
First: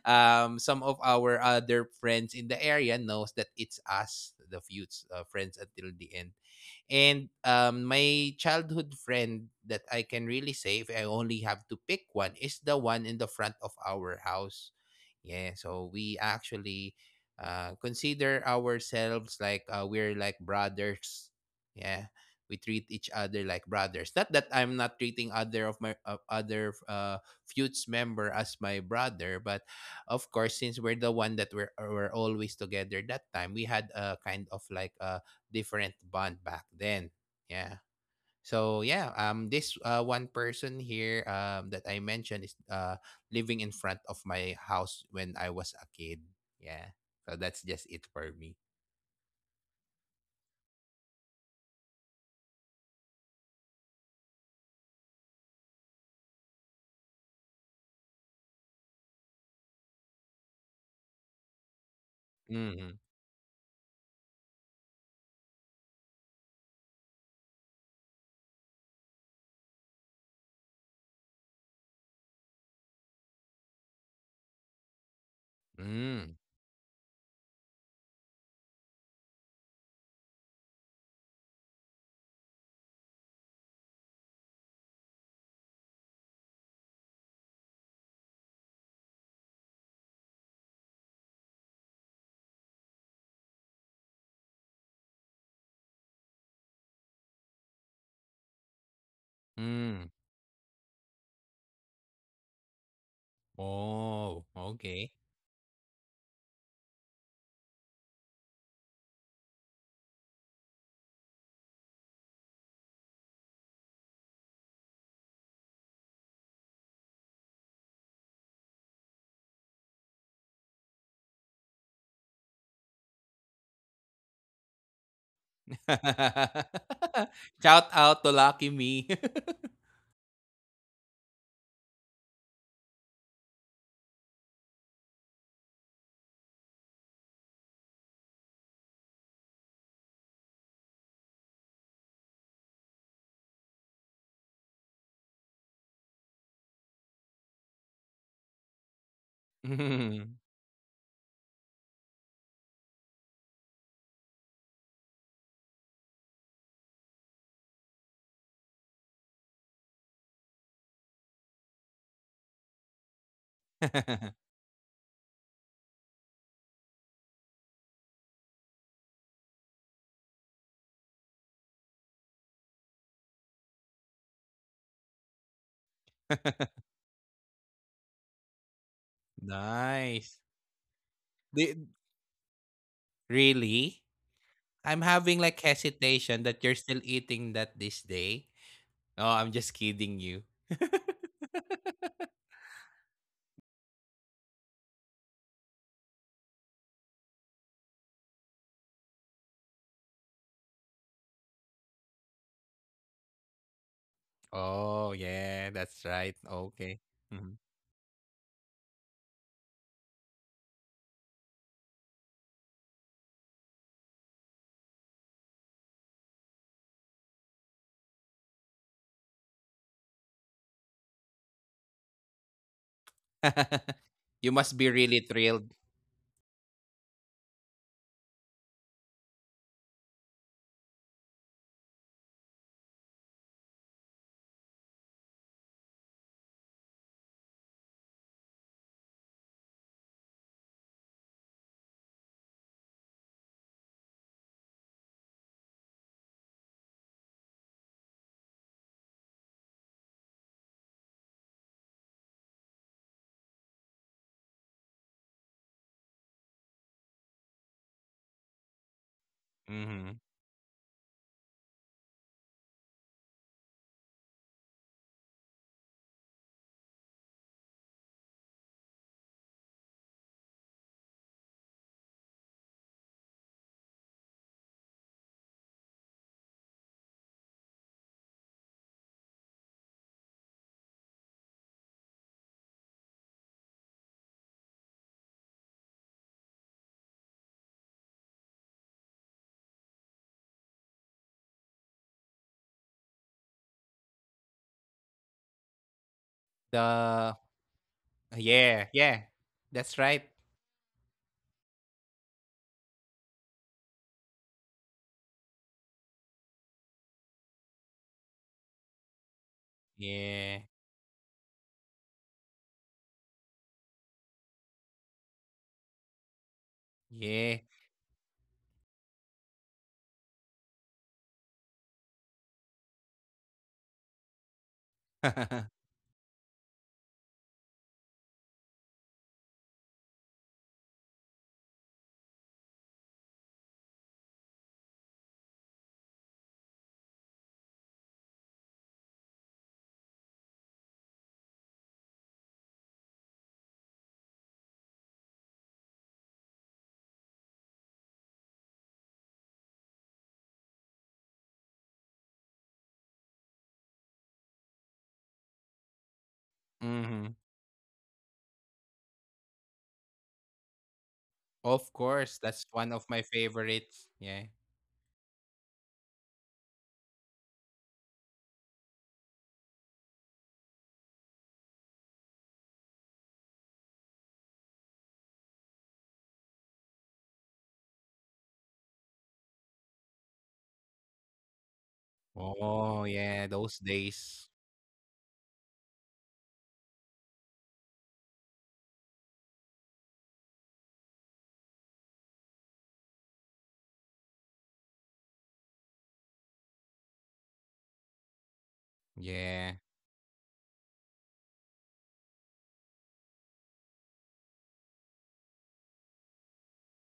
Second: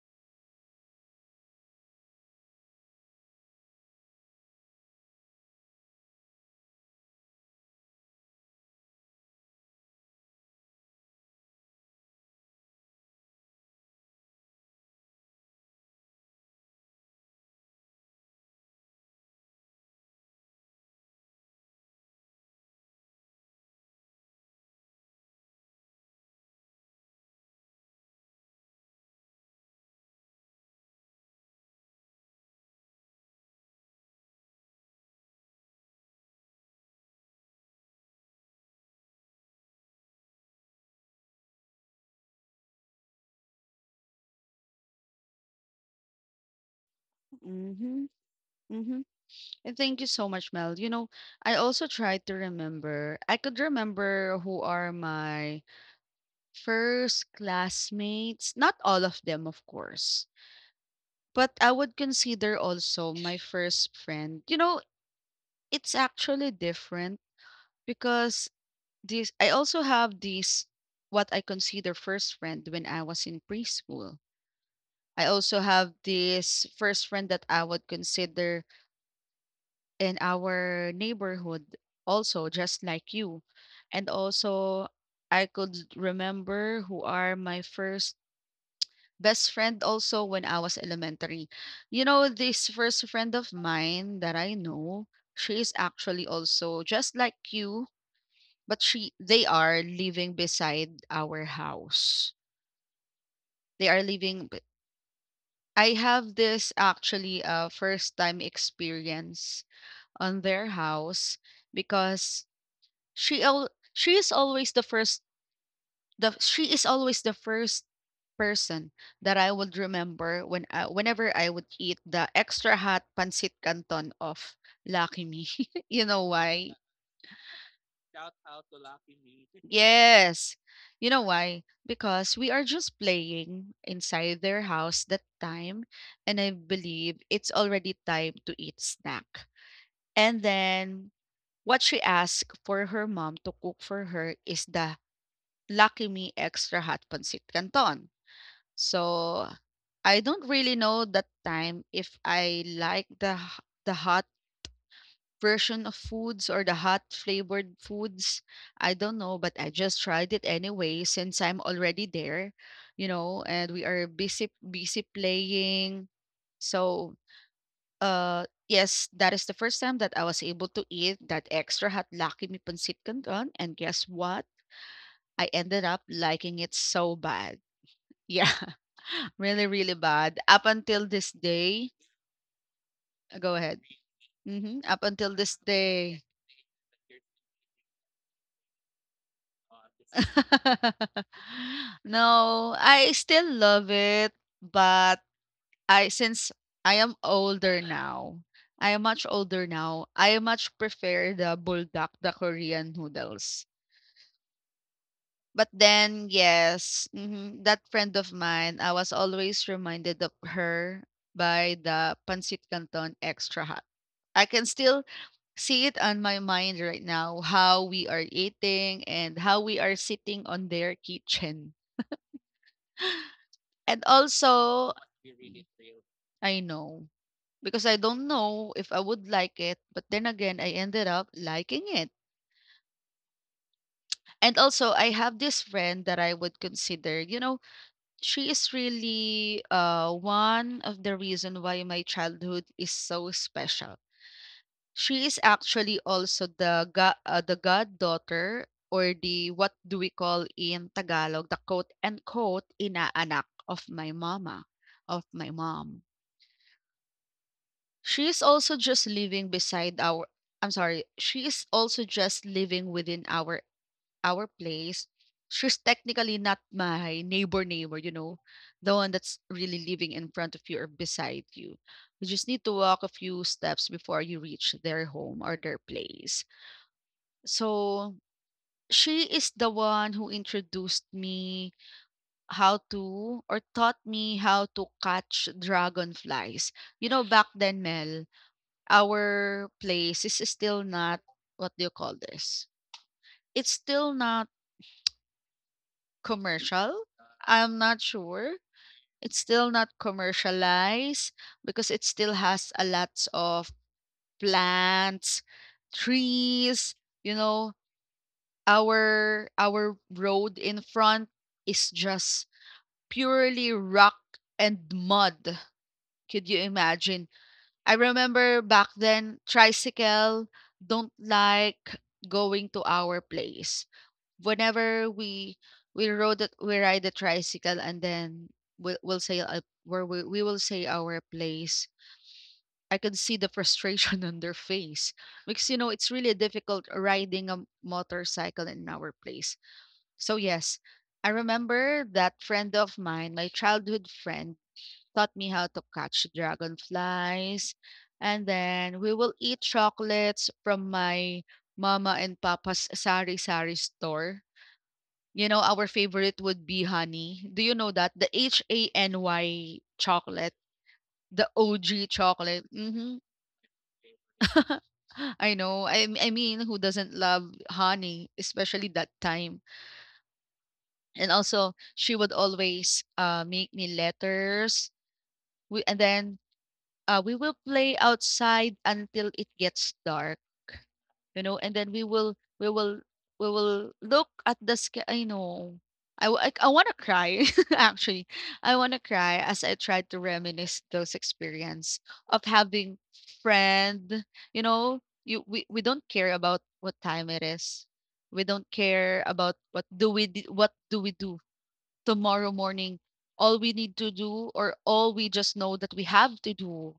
some of our other friends in the area knows that it's us, the Feuds, friends until the end. And my childhood friend that I can really say, if I only have to pick one, is the one in the front of our house. Yeah, so we actually consider ourselves like, we're like brothers. Yeah, we treat each other like brothers. Not that I'm not treating other of my other Feuds member as my brother, but of course, since we're the one that were always together that time, we had a kind of like a different bond back then. Yeah. So yeah, this one person here that I mentioned is living in front of my house when I was a kid. Yeah. So that's just it
Mm-hmm.
for me.
Mm-hmm. And thank you so much, Mel. You know, I also tried to remember. I could remember who are my first classmates. Not all of them, of course. But I would consider
Mm.
also my first friend. You know, it's actually different because this I also have this what I consider first friend when I was in preschool. I also have
Mm.
this first friend that I would consider in our neighborhood, also just like you, and also I could remember who are my first best friend also when I was elementary. You know, this first friend of mine that I know, she is actually also just like you, but she they are
Mm.
living beside our house. They are
Oh,
living b-
okay.
I have this actually a first time experience on their house because she is always the first, the she is always the first person that I would remember when I, whenever I would eat the extra hot pancit canton of Lucky Me. [laughs] You know why?
[laughs] Shout out to Lucky Me. [laughs]
[laughs] Yes. You know why? Because we are just playing inside their house that time, and I believe it's already time to eat snack. And then what she asked for her mom to cook for her is the Lucky Me Extra Hot Pancit Canton. So, I
Mm.
don't really know that time if I like the the hot version of foods or the hot flavored foods. I don't know, but I just tried it anyway since I'm already there, you know, and we are
[laughs]
busy playing. So, uh, yes, that is the first time that I was able to eat that extra hot Lucky Me Pancit Canton, and guess what? I ended up liking it so bad. [laughs] Yeah. Really, really
Nice.
bad. Up until this
Di-
day, go ahead.
Really?
Mhm,
I'm
up
having
until
like
this day.
hesitation that you're still eating that this day. Oh, I'm just kidding you.
[laughs] No, I still love it, but I since I am older now, I am much older now, I much prefer the buldak, the Korean noodles.
Oh yeah,
But
that's right.
then,
Okay.
yes,
Mhm.
mhm, that friend of mine, I was always reminded of her by the pancit canton extra hot. I can still see it on my mind right now how we are eating and how we are sitting on their kitchen.
[laughs]
And
You must be
also,
really thrilled.
I know because I don't know if I would like it, but then again, I ended up liking it. And also, I have this friend that I would consider, you know, she is really, one of the reason why my childhood is so special. She is actually also the go the goddaughter, or the what do we call in Tagalog, the quote and quote inaanak of my mama, of my mom. She is also just living beside
Hmm.
our, I'm sorry, she is also just living within our place. She's technically not my neighbor neighbor, you know, the one that's really living in front of you or beside you. You just need to walk a few steps before you reach their home or their place. So she is the one who introduced me how to, or taught me how to catch dragonflies. You know, back then, Mel, our place is still not, what do you call this? It's still not commercial.
The
I'm not sure.
yeah, yeah.
It's still
That's
not
right.
commercialized because it still has a lot of plants, trees, you know, our
Yeah.
road in front is just purely rock and mud. Could you imagine?
Yeah.
I remember back then tricycle don't like going to our place. Whenever we
[laughs]
we rode it, we ride the tricycle and then we'll say where we will say our place. I could see the frustration [laughs] on their face because you know it's really difficult riding a motorcycle in our place. So yes, I remember that friend of mine, my childhood friend, taught me how to catch dragonflies. And then we will eat chocolates from my mama and papa's sari sari store. You know, our favorite would be
Mm-hmm.
honey. Do you know that? The Hany chocolate, the
Of
OG
course, that's
chocolate.
one of my
Hmm.
favorites. Yeah.
[laughs] I know. I mean, who doesn't love honey, especially that time? And also she would always, make me letters, and then, we will play outside until it gets dark, you know, and then we will, we
Oh
will
yeah,
we
those
will look
days.
at the sky. I know. I want to cry [laughs] actually. I want to cry as I try to reminisce those experience of having friend. You know, you, we don't care about what time it is, we don't care about
Yeah.
what do we what do we do tomorrow morning. All we need to do, or all we just know that we have to do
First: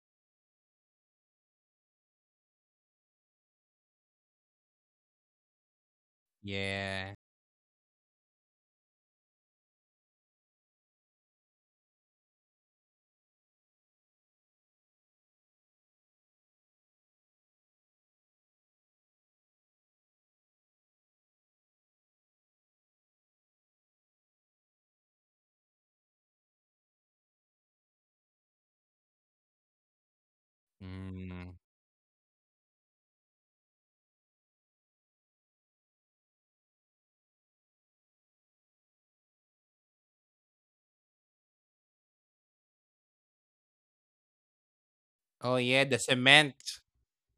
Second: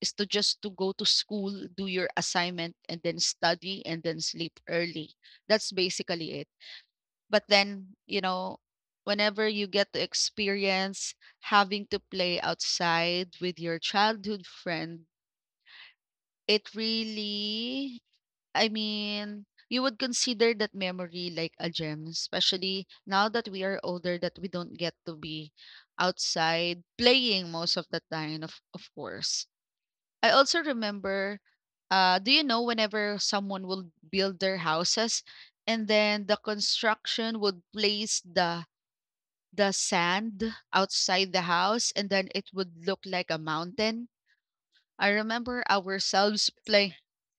is to just to go to school, do your assignment and then study and then sleep early. That's basically it.
Yeah.
But then, you know, whenever you get to experience having to play outside with your childhood friend, it really, I mean, you would consider that memory like a gem, especially now that we are older that we don't get to be outside playing most of the time, of course. I also remember,
Mm.
do you know whenever someone will build their houses and then the construction would place the sand outside the house and then it would look like a mountain? I
Oh
remember
yeah, the
ourselves
cement.
play.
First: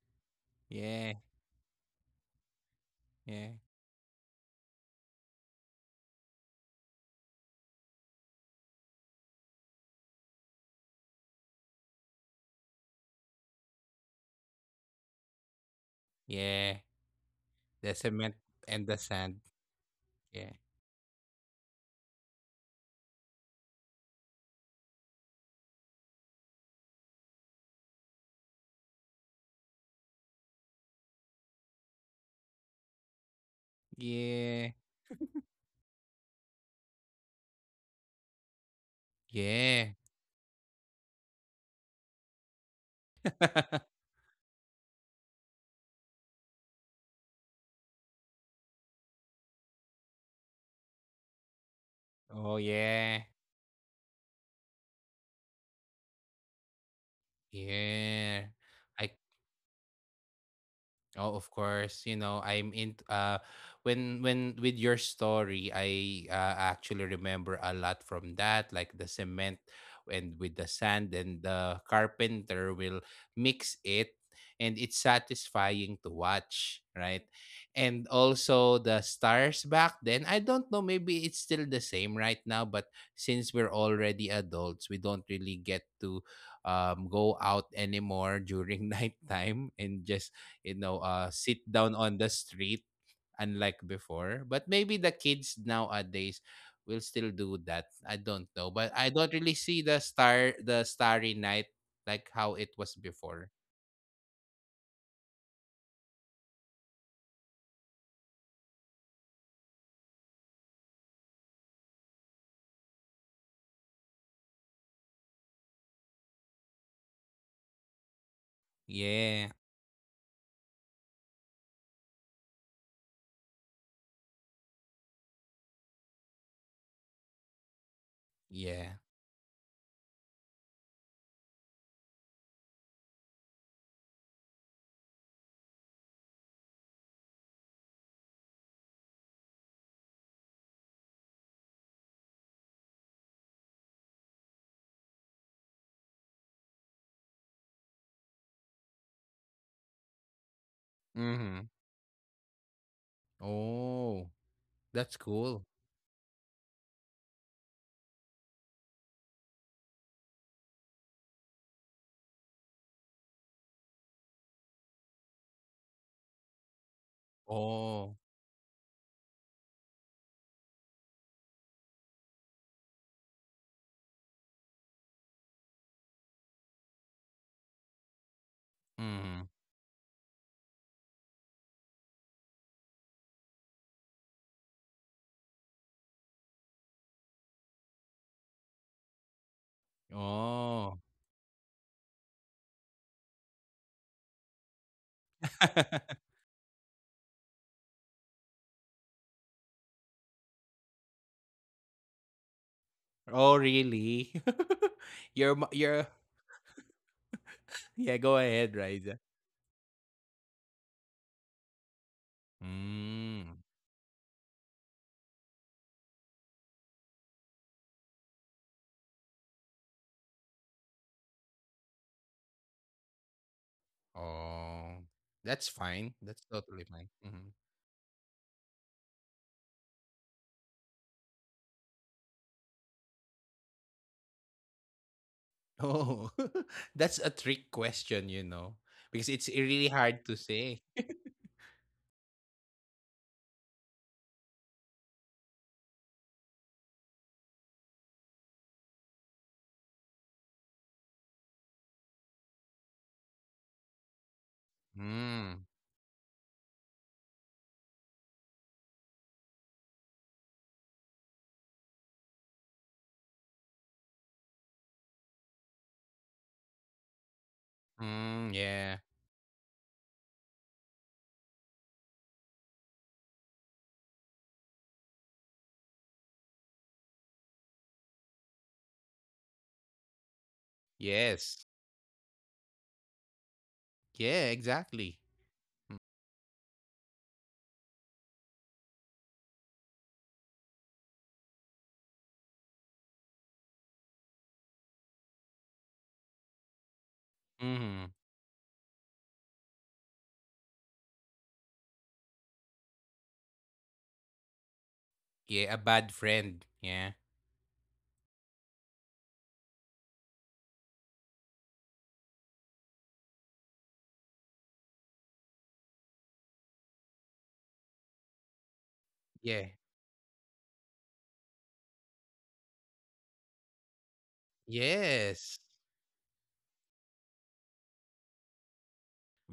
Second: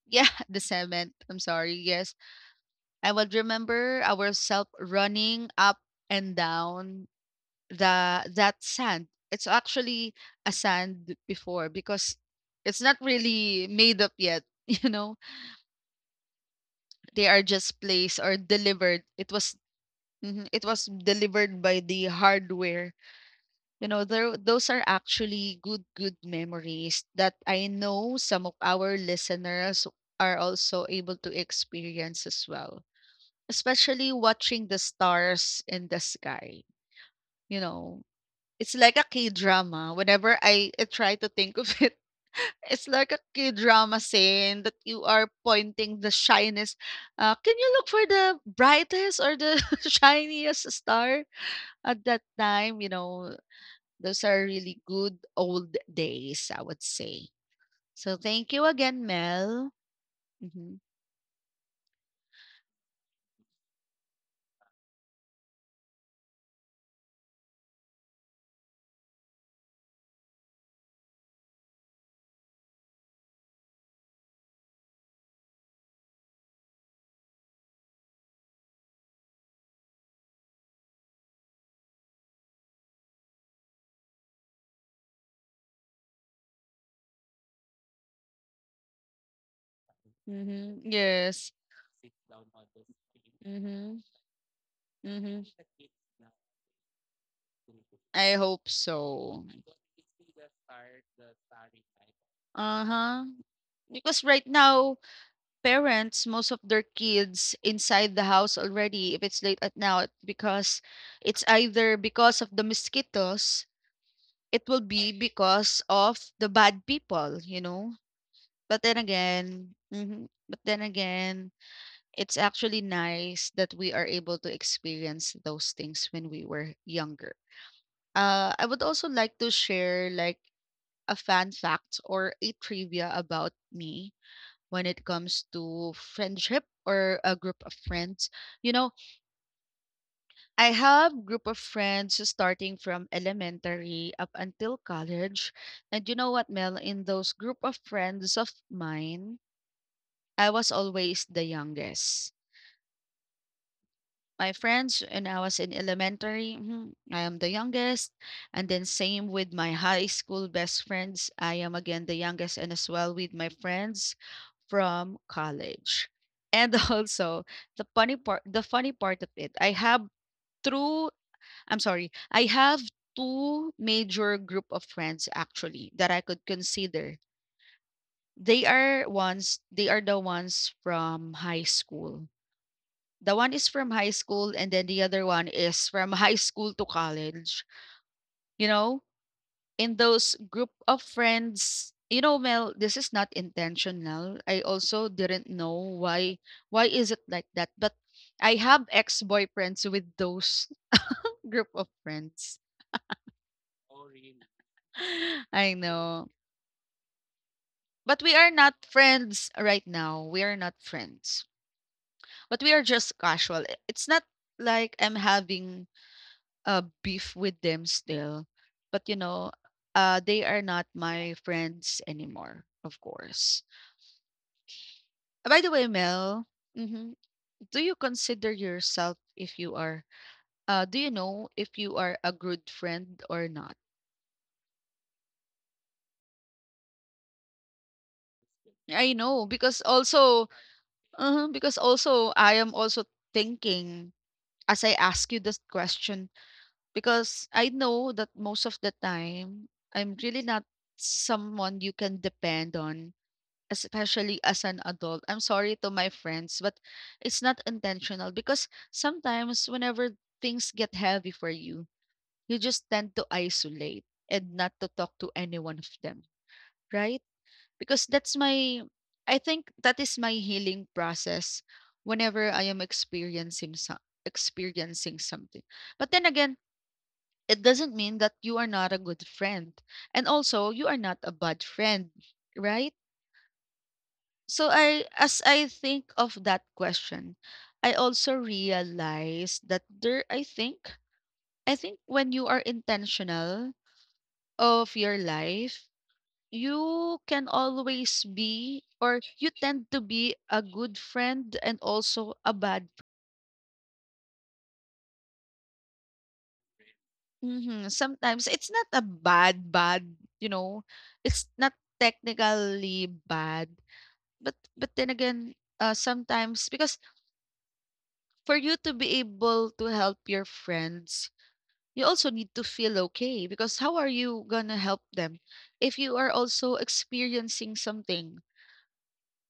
Yeah, [laughs] the cement.
Yeah.
I'm sorry. Yes, I would
Yeah.
remember ourselves running up and down the that sand. It's actually a sand before because it's not really made up yet, [laughs] you know.
Yeah.
They are just
The
placed or
cement and the
delivered. It
sand.
was mhm,
Yeah.
it was delivered by the hardware. You know, there, those are actually good memories that I know some of our listeners are also able to experience as well. Especially watching
Yeah.
the stars in the sky, you know. It's like a
Yeah.
K-drama. Whenever I try to think of it, [laughs] it's like a K-drama
[laughs]
saying that you are pointing the shyness. Can you look for the brightest or the [laughs] shiniest star at that
Oh
time? You
yeah.
know, those are really good old days, I would say. So
Yeah.
thank you again,
I...
Mel. Hmm.
Oh, of course. You know, I'm in when with your story, I actually remember a lot from that, like the cement and with the sand, and the carpenter will mix it, and it's satisfying to watch, right? And also the stars back then, I don't know, maybe it's still the same right now, but since we're already adults, we don't really get to, go out anymore during [laughs] nighttime and just, you
Hmm.
know,
Yes.
sit down on the street, unlike
Hmm.
before. But maybe the
Mm-hmm.
kids nowadays will still do that. I
I
don't know,
hope
but I don't
so.
really see the star, the starry night,
Night.
like how it was
Uh-huh.
before.
Because right now, parents, most of their kids inside the house already, if it's late at now, because it's either because of the mosquitoes, it will be because of the bad people, you know? But then
Yeah,
again, but then again, it's actually nice that we are able to experience those things when we were younger. I would
yeah.
also like to share like a fun fact or a trivia about me when it comes to friendship or a group of friends. You know, I have group of friends starting from elementary up until college. And you know what, Mel, in those group of friends of mine, I was always the
Mm-hmm.
youngest.
Oh,
My friends
that's
when I
cool.
was in elementary, I am the youngest. And then same with my high school best friends, I am again the youngest, and as well with my friends from college. And [laughs] also
Oh,
the funny part of it, I have through, I'm sorry, I have two major group of friends actually that I could consider.
mm.
They are the ones from high school, the one is from high school, and then the other one is from [laughs] high school to college. You know, in those group
Oh.
of friends, you know, Mel, this is not intentional. I also didn't know
[laughs]
why. Why is it like that? But I have ex boyfriends with those [laughs] group of friends.
Oh, really? [laughs] Your are
[laughs] I
you
know.
[laughs] yeah,
But
go
we are
ahead,
not
Riza.
friends right now. We are not friends. But we are just
Mm.
casual. It's not like I'm having beef with them still. But you know, they are not my friends anymore, of course.
Oh,
By
that's
the way,
fine. That's
Mel,
totally fine.
mhm,
Hmm.
do you consider yourself if you are, do you know if you are a good friend or not?
Oh, [laughs] that's a trick question, you know,
I
because
know
it's
because
really hard to
also,
say.
I am also thinking as I ask you this question because I know that most of the time I'm really not someone you can depend on, especially as an adult. I'm
Mm,
sorry to my friends, but it's not intentional because sometimes whenever things get heavy for you, you just tend to isolate and not to talk to any one of them, right? Because that's
mm,
my
yeah.
I think that is my healing process whenever I am experiencing something. But then again, it doesn't mean that you are not a good friend. And also, you are not a bad
Yes.
friend, right?
Yeah,
So I
exactly.
as I think of that question, I also realize that there I think when you are intentional of your life, you can
Hmm.
always be, or you tend to be, a good friend and also a bad.
Yeah, a bad friend. Yeah.
Mhm. Sometimes it's not a bad, you know, it's not technically bad. But then again, sometimes, because for you to be
Yeah.
able to help your friends, you also need to feel okay, because how are you gonna help them
Yes.
if you are also experiencing something.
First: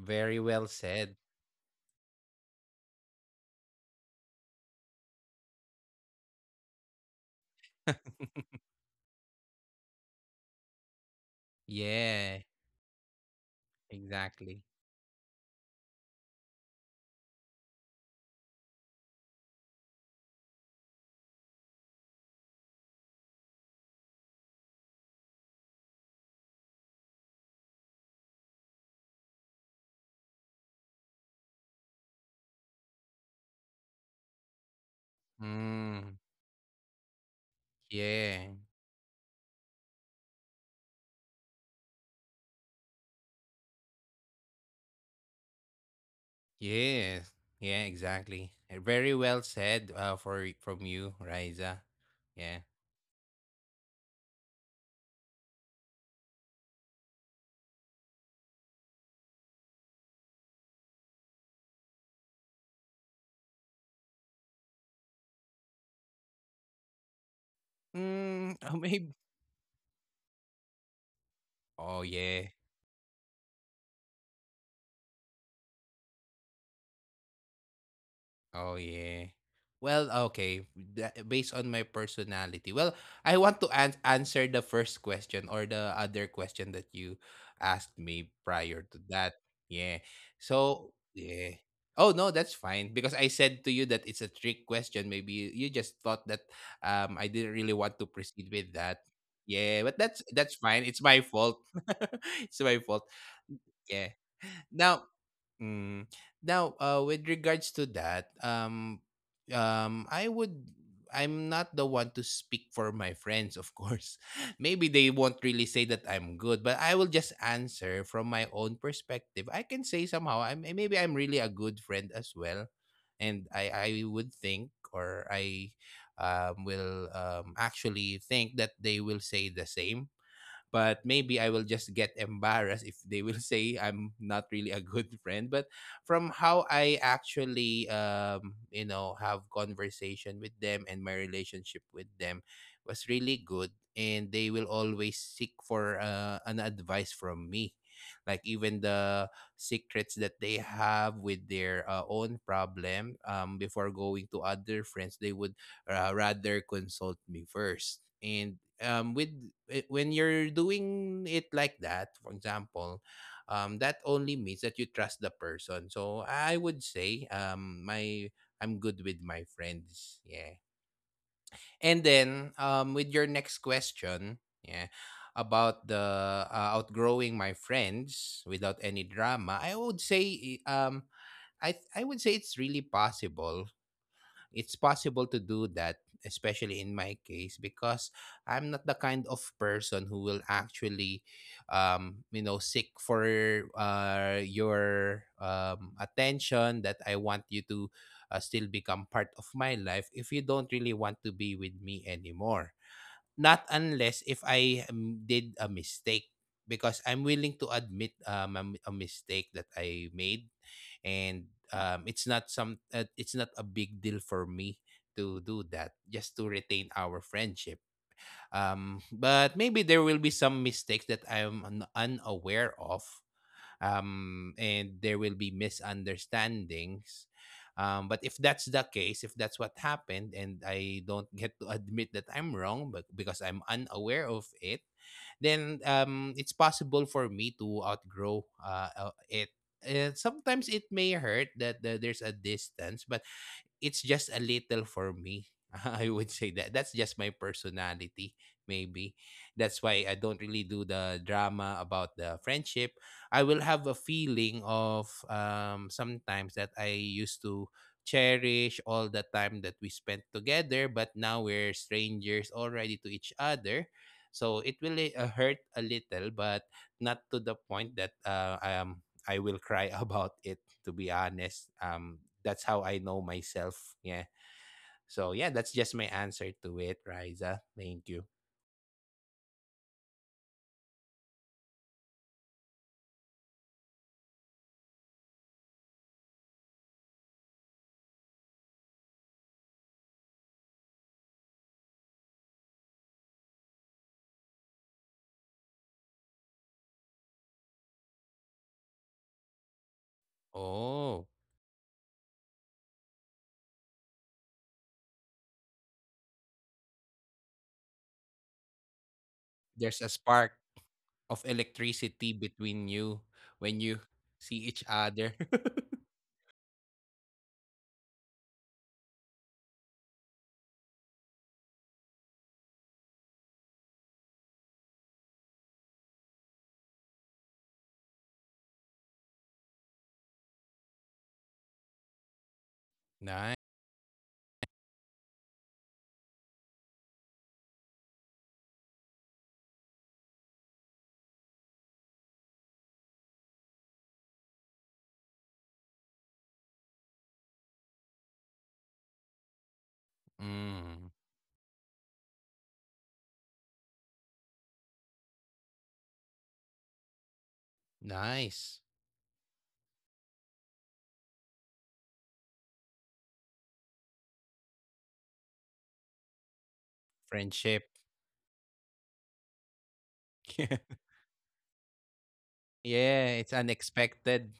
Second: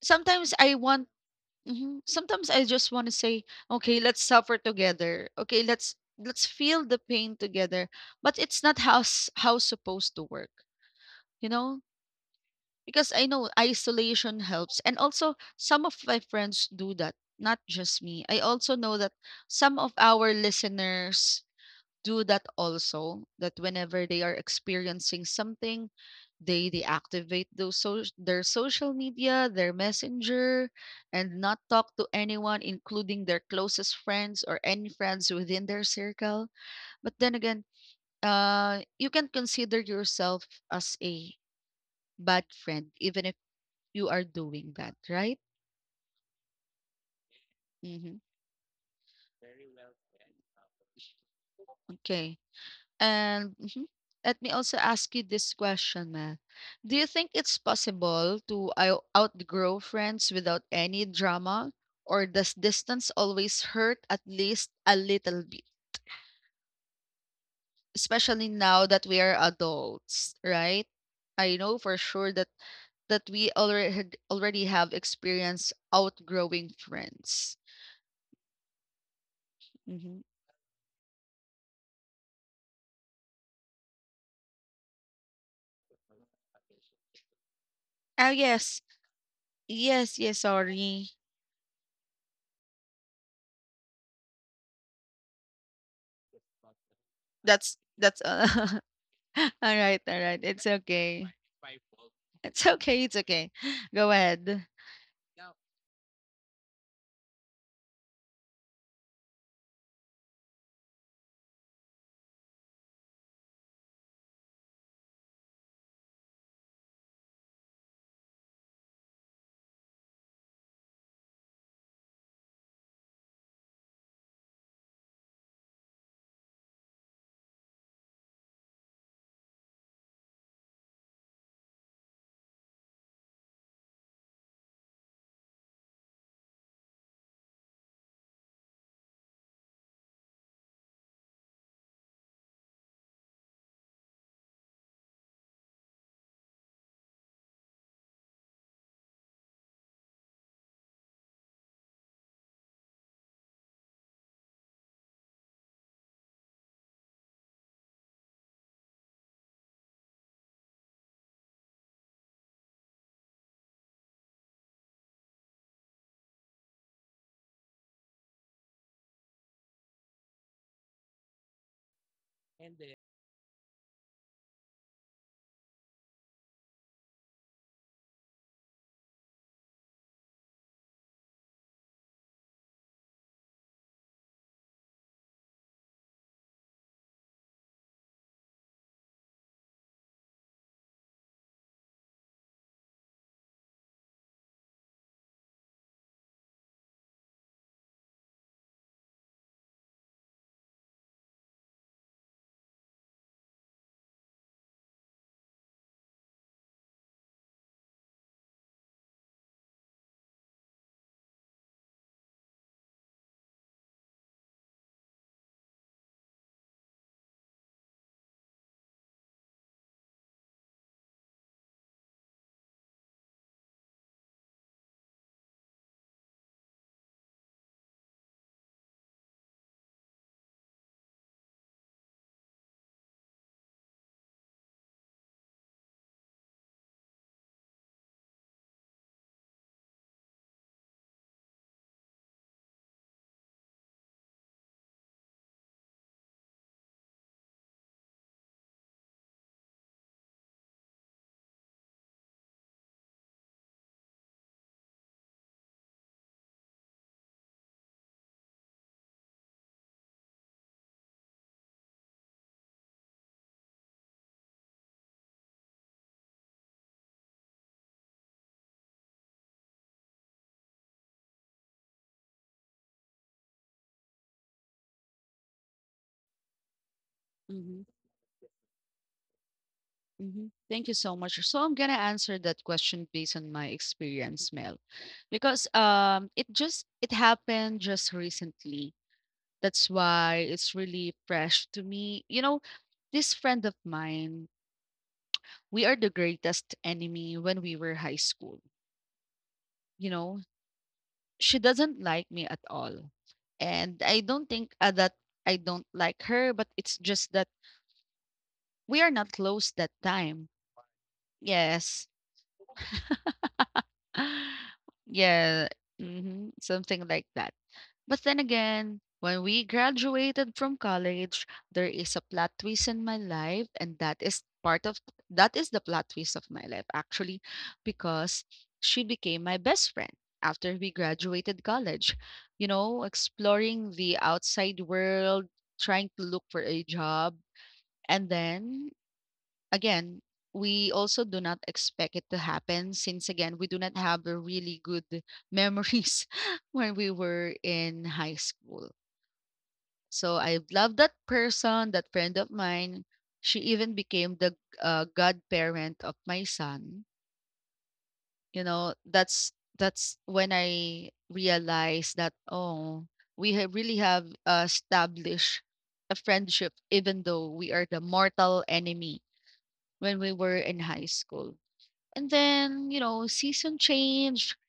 Very
Sometimes
well said.
sometimes I just want to say, okay, let's suffer together, okay, let's feel the pain together,
[laughs]
but it's not how supposed to work, you know.
Yeah,
Because I know isolation
exactly.
helps, and also some of my friends do that, not just me. I also know that some of our listeners do that also, that whenever they are experiencing something, they deactivate those, so their social media, their messenger, and not talk to anyone, including their closest friends or any friends within their
Mm,
circle. But then again,
yeah.
you can consider yourself as a bad friend even if you are doing that, right?
Yes. Yeah,
Mm-hmm.
exactly. Very well said for from you, Riza.
Okay.
Yeah.
And mhm. Let me also ask you this question, Ma. Do you think it's possible to outgrow friends without any drama? Or does distance always hurt at least a little bit? Especially
Mm, [laughs]
now that
maybe.
we are adults, right? I know for
Oh
sure
yeah.
that already have experience outgrowing friends.
Oh yeah. Well,
Hmm.
okay. Based on my personality. Well, I want to answer the first question or the other question that you asked
Ah
me
yes,
prior to that. Yeah.
yes, yes.
So,
Sorry,
yeah. Oh no, that's fine, because I said to you that it's a trick question. Maybe you just thought that I didn't really want to
that's
proceed
[laughs]
with that.
[laughs]
Yeah,
Alright,
but that's
alright.
that's
It's
fine. It's my
okay.
fault. [laughs] It's
It's
my
okay.
fault.
It's okay. [gasps] [laughs] Go
Yeah.
ahead.
Now, mm. Now, with regards to that, um, I would, I'm not the one to speak for my friends, of course. [laughs] Maybe they won't really say that I'm good, but I will just answer from my own perspective. I can say somehow, maybe I'm really a good friend as well, and I would think, or I will actually think that they will say the same, but maybe I will just get embarrassed if they will [laughs] say I'm not really a good friend. But from how I actually, you know, have conversation with them and my relationship with them was really good, and they will always seek for an advice from me, like even the secrets that they have with their own problem, before going to other friends, they would rather consult me first. And with when you're doing it like that, for example, that only means that you trust the person. So I would say my I'm good with my friends. Yeah. And then with your next question, yeah, about the outgrowing my friends without any drama, I would say I would say it's really possible. It's possible to do that, especially in my case, because I'm not the kind of person who will actually, you know, seek for your attention, that I want you to still become part of my life if you don't really want to be with me anymore. Not unless if I did a mistake, because I'm willing to admit a mistake that I made, and it's not some it's not a big deal for me to do that just to retain our friendship. Um, but maybe there will be some mistakes that I'm unaware of, and there will be misunderstandings. But if that's the case, if that's what happened, and I don't get to [laughs] admit that I'm wrong, but because I'm unaware of it, then it's possible for me to outgrow it. Sometimes it may hurt that, that there's a distance, but it's just a little for me. [laughs] I would say that that's just my personality, maybe. That's why I don't really do the drama about the friendship. I will have a feeling of sometimes, that I used to cherish all the time that we spent together, but now we're strangers already to each other. So it will hurt a little, but not to the point that I will cry [laughs] about it to be honest. That's how I know myself. Yeah. So yeah, that's just my answer to it, Riza.
Mm-hmm.
Thank you.
Mm-hmm. Thank you so much. So I'm gonna answer that question based on my experience, Mel, because it happened just recently. That's why it's really fresh to me. You know, this friend of mine, we are the greatest enemy when we were high school. You know,
Oh,
she doesn't like me at all. And I don't think that I don't like her, but it's just that we are not close that
there's a spark
time.
of
Yes.
electricity between you when you see
[gasps]
each
[sighs]
other. [laughs]
yeah. Hmm. Something like that. But then again, when we graduated from college, there is a plot twist in my life, and that is the plot twist of my life actually, because she became my best friend after we graduated college. You know,
Nice.
exploring the outside world, trying to look for a job, and then again, we also do not expect it to happen, since again we do not have a really good [laughs] memories [laughs] when we were in high school. So I love
Mm,
that person, that friend of mine. She even became the godparent of my son. You
nice.
know, that's when I realized that oh, really have established a friendship even though we are
Friendship.
the mortal enemy when we were in high
[laughs]
school. And then, you know,
Yeah, it's
season change.
unexpected.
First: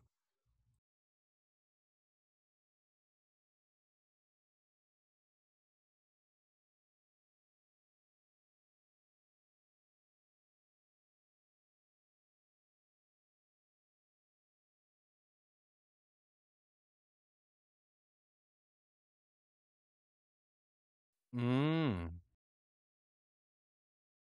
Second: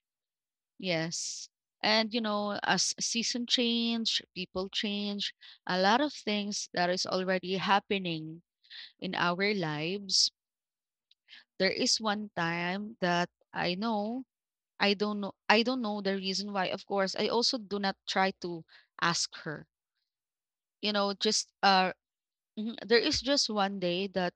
Yes. And, you know, as season change, people change, a lot of things that is already happening in our lives. There is one time that I know, I don't know, I don't know the reason why. Of course, I also do not try to ask her, you know,
Mm,
there is just one day that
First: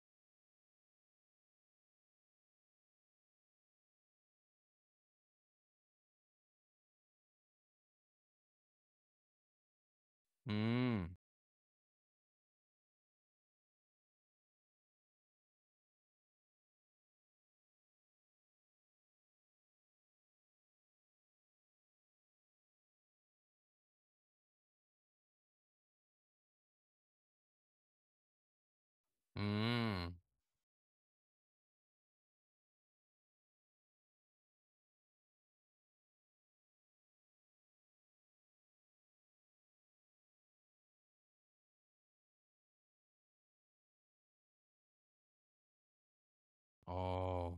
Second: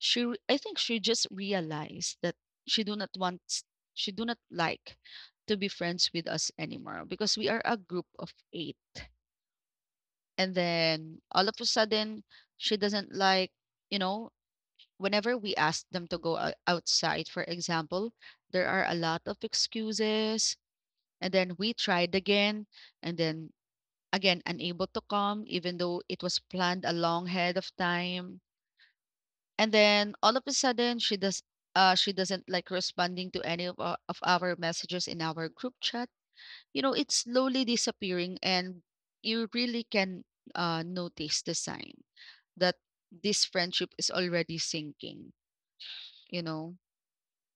I think she just realized that she do not want, she do not like to be friends with us anymore because we are a group of 8. And
mm,
then all of a sudden, she doesn't like, you know, whenever we ask them to go outside, for example, there are a lot of excuses. And then we tried again, and then again, unable to come, even though it was planned a long ahead of time. And
mm.
then all of a sudden she doesn't like responding to any of of our messages in our group chat. You know, it's slowly disappearing and you really can notice the sign that this friendship is already sinking, you know.
Oh,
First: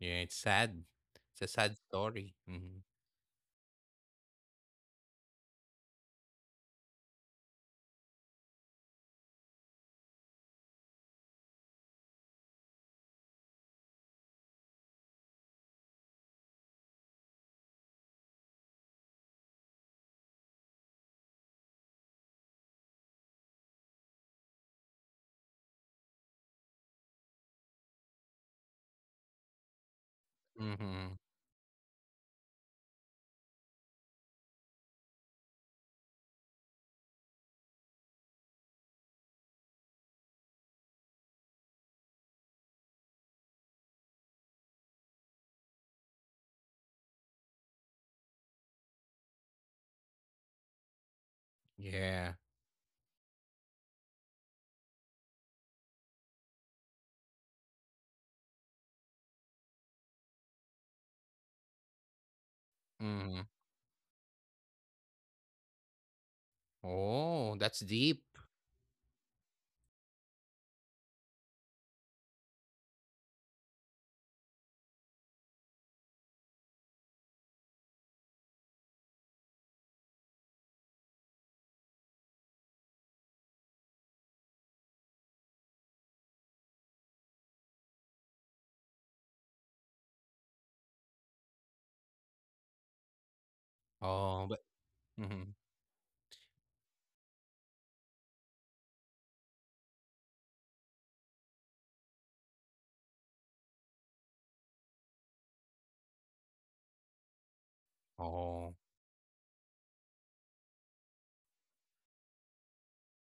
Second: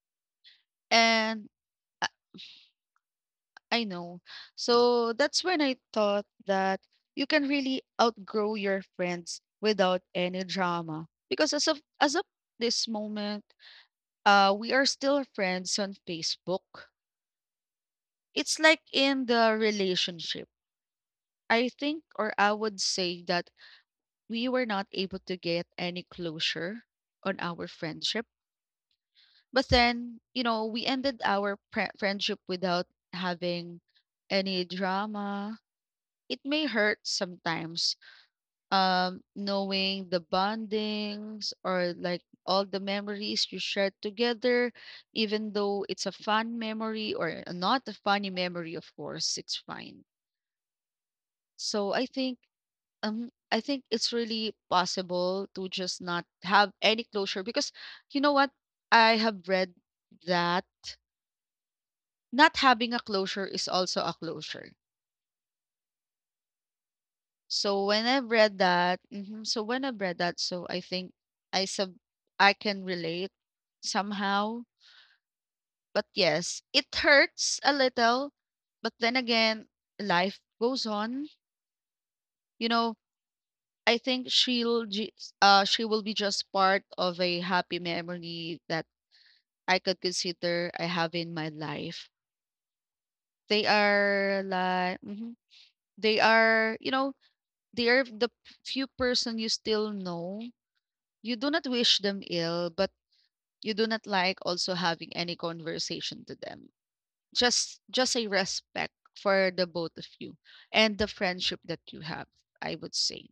yeah, it's sad. It's a
And
sad
I,
story. Mm-hmm.
I know. So that's when I thought that you can really outgrow your friends without any drama, because as of this moment, we are still friends on Facebook. It's like in the relationship. I think, or I would say that we were not able to get any closure on our friendship. But then, you know, we
Mm-hmm.
ended our friendship without having any drama. It may hurt sometimes, knowing the bondings, or like all the memories you shared together, even though it's a fun memory or not a funny memory, of course, it's fine. So
Yeah.
I think it's really possible to just not have any closure, because you know what? I have read that not having a closure is also a closure.
Oh, that's
So when
deep.
I've read so when I've read that, so I think I sub I can relate somehow. But yes, it hurts a little, but then again, life goes on. You know, I think she will be just part of a happy memory that I could consider I have in my life. They
Oh,
are
but
like, mhm,
mhm.
they are, you know, they are the few person you still know. You do not wish them ill, but you do not like also having any conversation to them. Just a
Oh,
respect for the both of you and the friendship that you have, I would say.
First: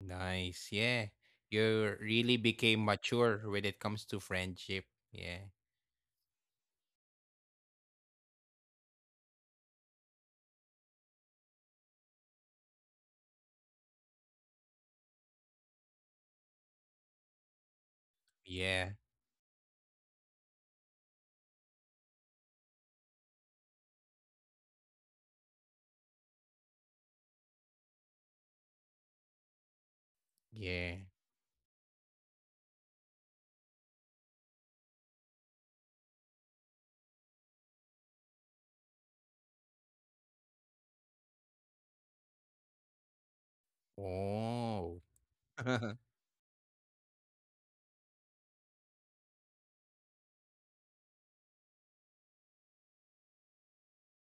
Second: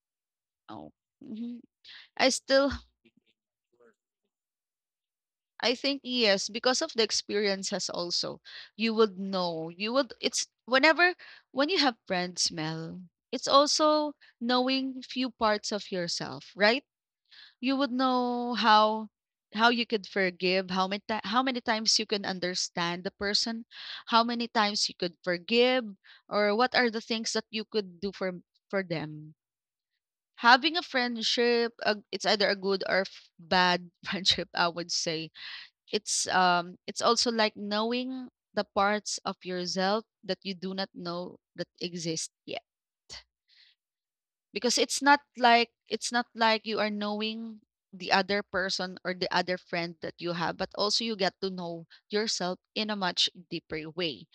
nice.
Oh.
Yeah.
Mhm.
You
I
really
still,
became mature when it comes to friendship. Yeah.
I think yes, because of the experiences also, you would know. You would it's whenever when you have friends, Mel, it's also knowing few parts of yourself, right? You would know
Yeah.
how you could forgive, how many times you can understand the person, how many times you could forgive, or what are the things that you could do for them. Having a
Yeah.
friendship, it's either a good or bad [laughs] friendship, I would say. It's also like knowing the parts of yourself that you do not know that exist yet because
Oh.
it's not like
[laughs]
it's not like you are knowing the other person or the other friend that you have, but also you get to know yourself in a much deeper way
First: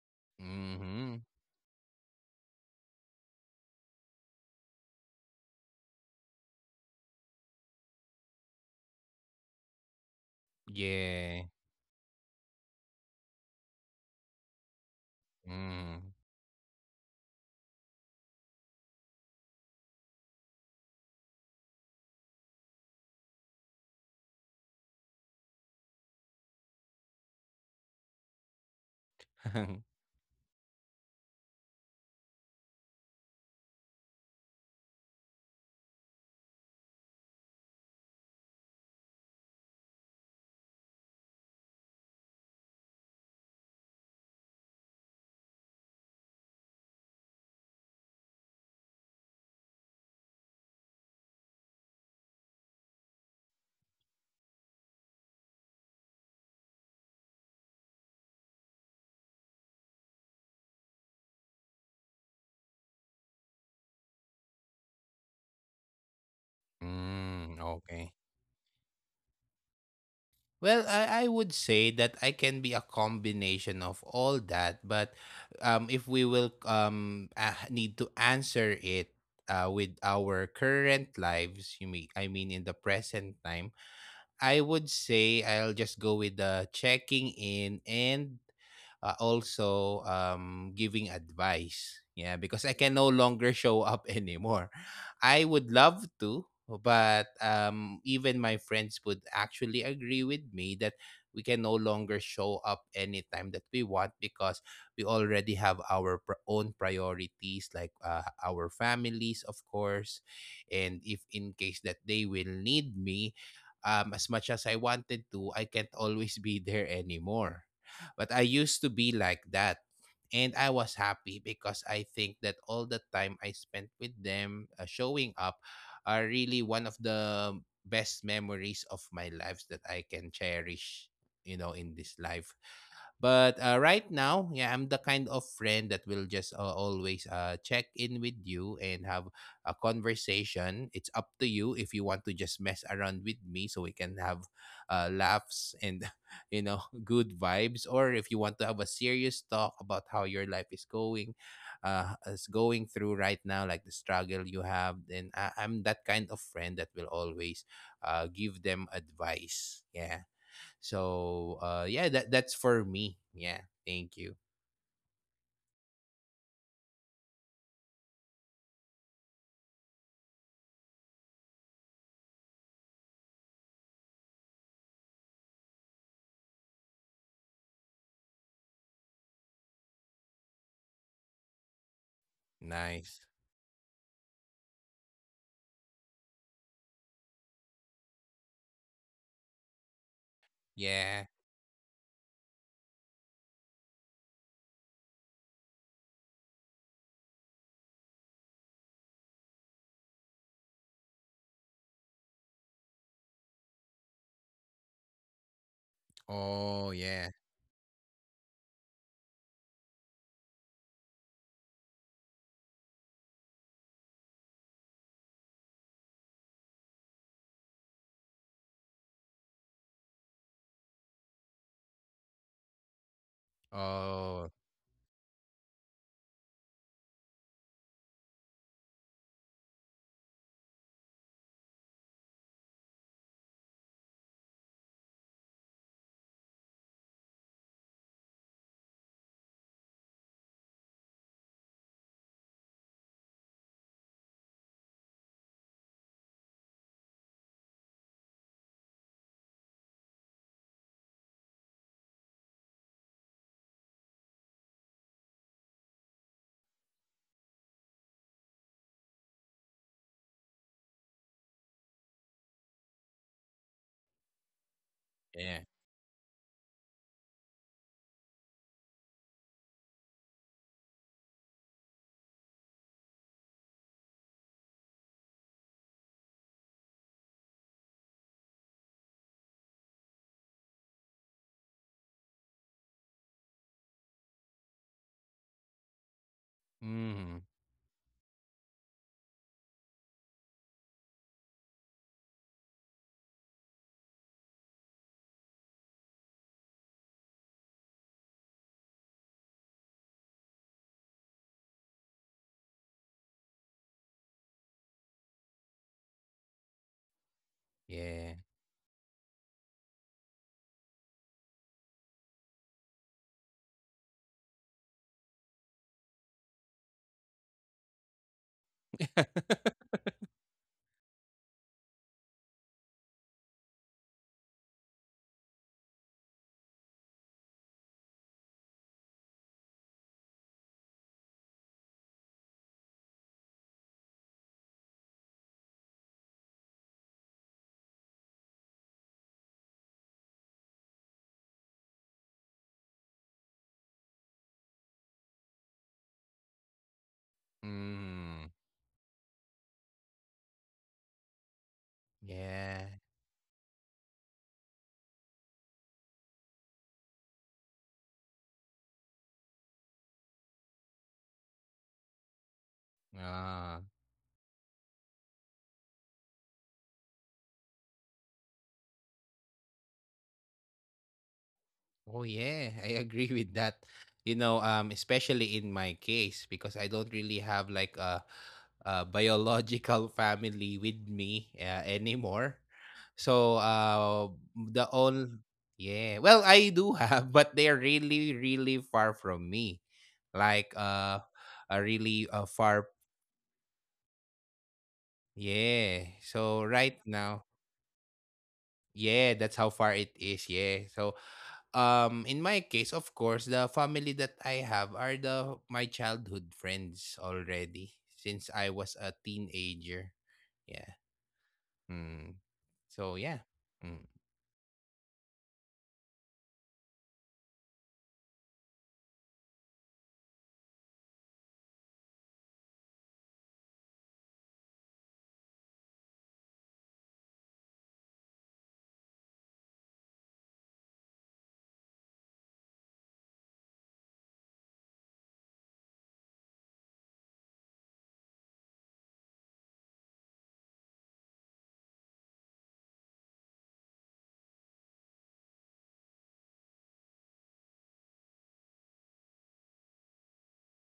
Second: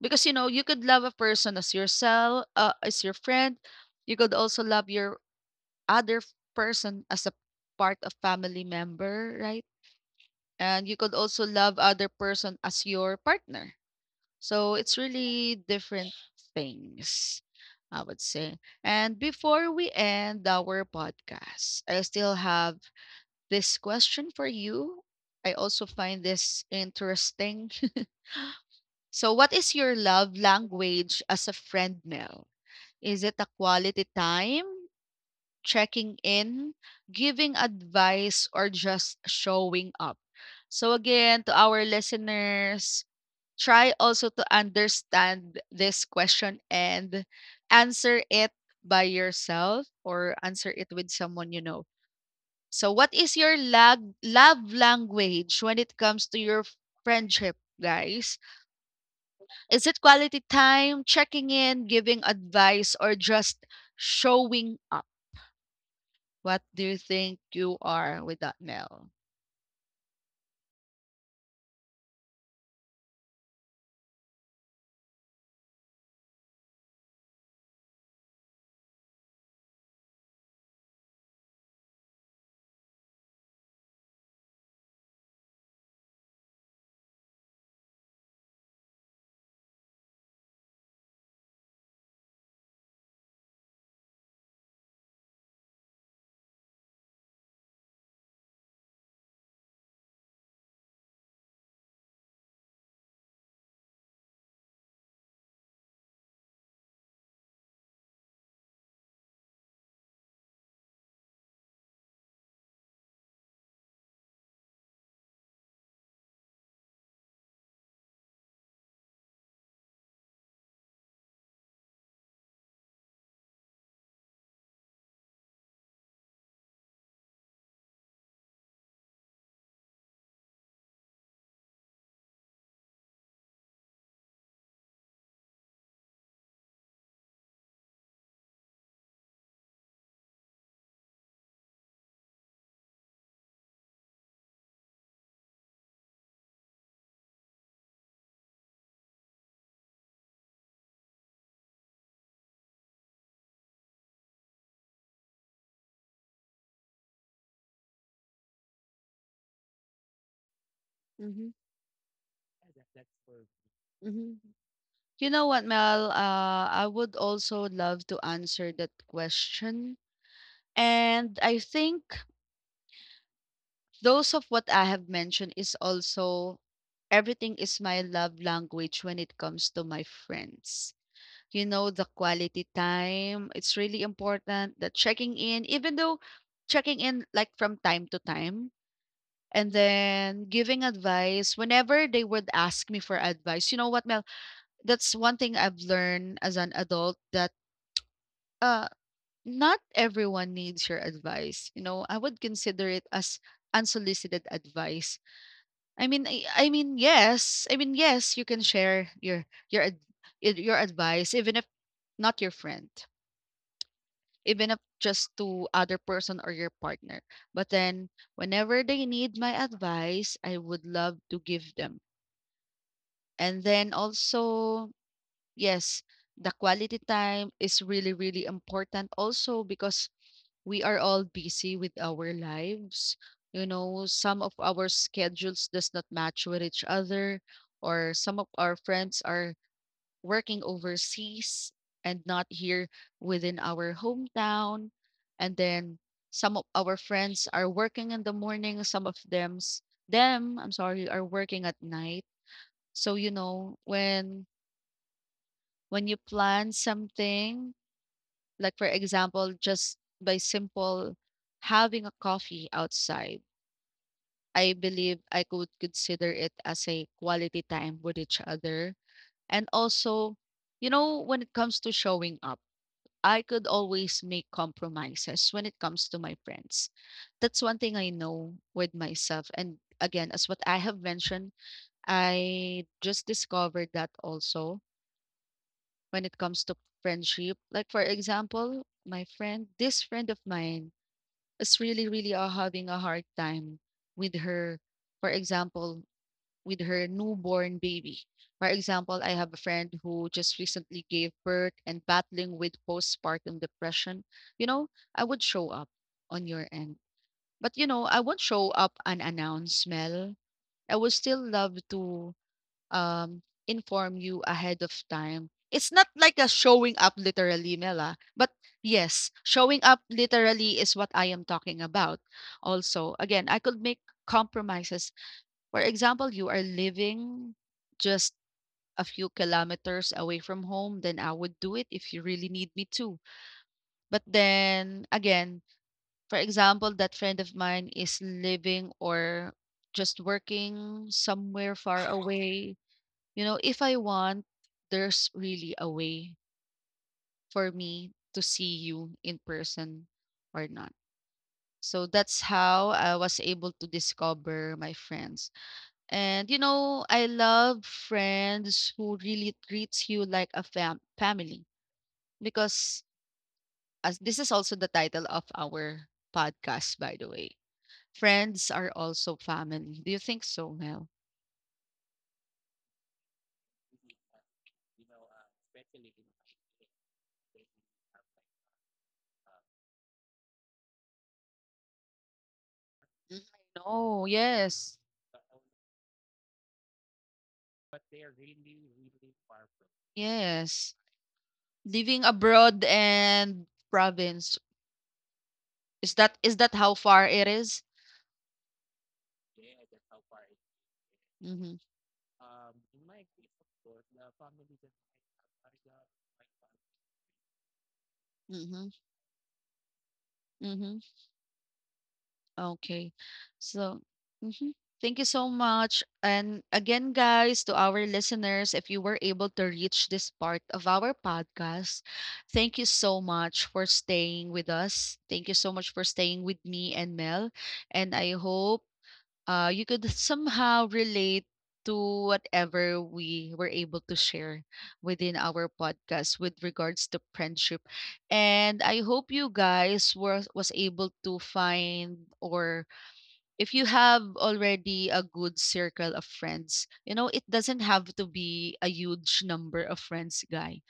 because, you know, you could love a
Mm-hmm.
person as yourself, as your friend. You could also love your other person as a part of family member, right? And you could also
Yeah.
love other person as your partner. So it's really different
Mm.
things, I would say. And before we end our podcast, I still have this question for you. I also find this interesting. [laughs] So, what is your
[laughs]
love language as a friend, Mel? Is it a quality time, checking in, giving advice, or just showing up? So, again, to our listeners, try also to understand this question and answer it by yourself, or answer it with someone you know. So, what is your love language when it comes to your friendship, guys? Is it quality time, checking in, giving advice, or just showing up? What do you think
Mm.
you
Okay.
are with that, Mel?
Well, I would say that I can be a combination of all that, but if we will need to answer it with our current lives, you mean I mean in the present time, I would say I'll just go with the checking in and also giving advice. Yeah, because I can no longer show up [laughs] anymore. I would love to, but even my friends would actually agree with me that we can no longer show up anytime that we want because we already have our own priorities, like our families, of course. And if in case that they will need me, as much as I wanted to, I can't [laughs] always be there anymore. But I used to be like that. And I was happy because I think that all the time I spent with them showing up are really one of the best memories of my lives that I can cherish, you know, in this life. But right now, yeah, I'm the kind of friend that will just always check in with you and have a conversation. It's up to you if you want to just mess around with me so we can have laughs and, [laughs] you know, good vibes. Or if you want to have a serious talk about how your life is going through right now, like the struggle you have, then I'm that kind of friend that will always give them advice. Yeah.
Mm-hmm.
So yeah, that's for me. Yeah. Thank
Mm-hmm.
you.
You know what, Mel? I would also love to answer that question. And I think those of what I have mentioned is also everything is my love language when it comes to my friends. You know, the quality
Nice.
time, it's really important. The checking in, even though checking in like from time to time, and then giving
Yeah.
advice whenever they would ask me for advice. You know what, Mel? That's one thing I've learned as an adult that uh not everyone needs your advice. You know, I would consider it as unsolicited advice. I mean,
Oh, yeah.
I mean, yes, you can share your your advice, even if not your friend, even if just to other person or your partner. But then, whenever they need my advice, I would love to give them. And then
Oh,
also, yes, the quality time is really really important also because we are all busy with our lives. You know, some of our schedules does not match with each other, or some of our friends are working overseas and not here within our hometown. And then some of our friends are working in the morning, some of them, I'm sorry, are working at night. So you know, when you plan something, like for example, just by simple having a coffee outside, I believe I
yeah.
could consider it as a quality time with each other. And also, you know, when it comes to showing up, I could always make compromises when it comes to my friends. That's one thing I know with myself. And again, as what I have mentioned, I just discovered that also when it comes to
Mm.
friendship. Like, for example, my friend, this friend of mine, is really, really having a hard time with her, for example, with her newborn baby. For example, I have a friend who just recently gave birth and battling with postpartum depression. You know, I would show up on your end. But you know, I
Yeah.
won't show up unannounced, Mel. I would still love to um, inform you ahead of time. It's not like a showing up literally, Mela, but yes, showing
[laughs]
up literally is what I am talking about. Also, again, I could make compromises. For example, you are living just a few kilometers away from home, then I would do it if you really need me to. But then again, for example, that friend of mine is living or just working somewhere far [laughs] away. You know, if I want, there's really a way for me
Mm.
to see you in person or not. So that's
Yeah.
how I was able to discover my friends. And you know, I love friends who really treats you like a family, because
Ah.
as this is also the title of our podcast, by the way. Friends are also family. Do you think so, Mel?
Oh yeah, I agree with that. You know, especially in my case because I don't really have like a biological [laughs] family with me anymore.
Mhm.
So
No,
the
yes.
all yeah, well, I do have, but they're really, really far from me, like
Yes.
a
Living
really
abroad
far.
and province.
Yeah.
Is that is
So
that how
right
far it
now,
is?
yeah, that's how far it is. Yeah. So
Mm-hmm.
in my case of course the family that I have are the my childhood friends already since I
Mm-hmm.
was a teenager.
Mm-hmm.
Yeah. Mm.
Okay.
So yeah.
So
Mm.
mm-hmm, thank you so much. And again, guys, to our listeners, if you were able to reach this part of our podcast, thank you so much for staying with us. Thank you so much for staying with me and Mel. And I hope you could somehow relate to whatever we were able to share within our podcast with regards to friendship. And I hope you guys were was able to find, or if you have already a good circle of friends, you know, it doesn't have to be a huge number of friends,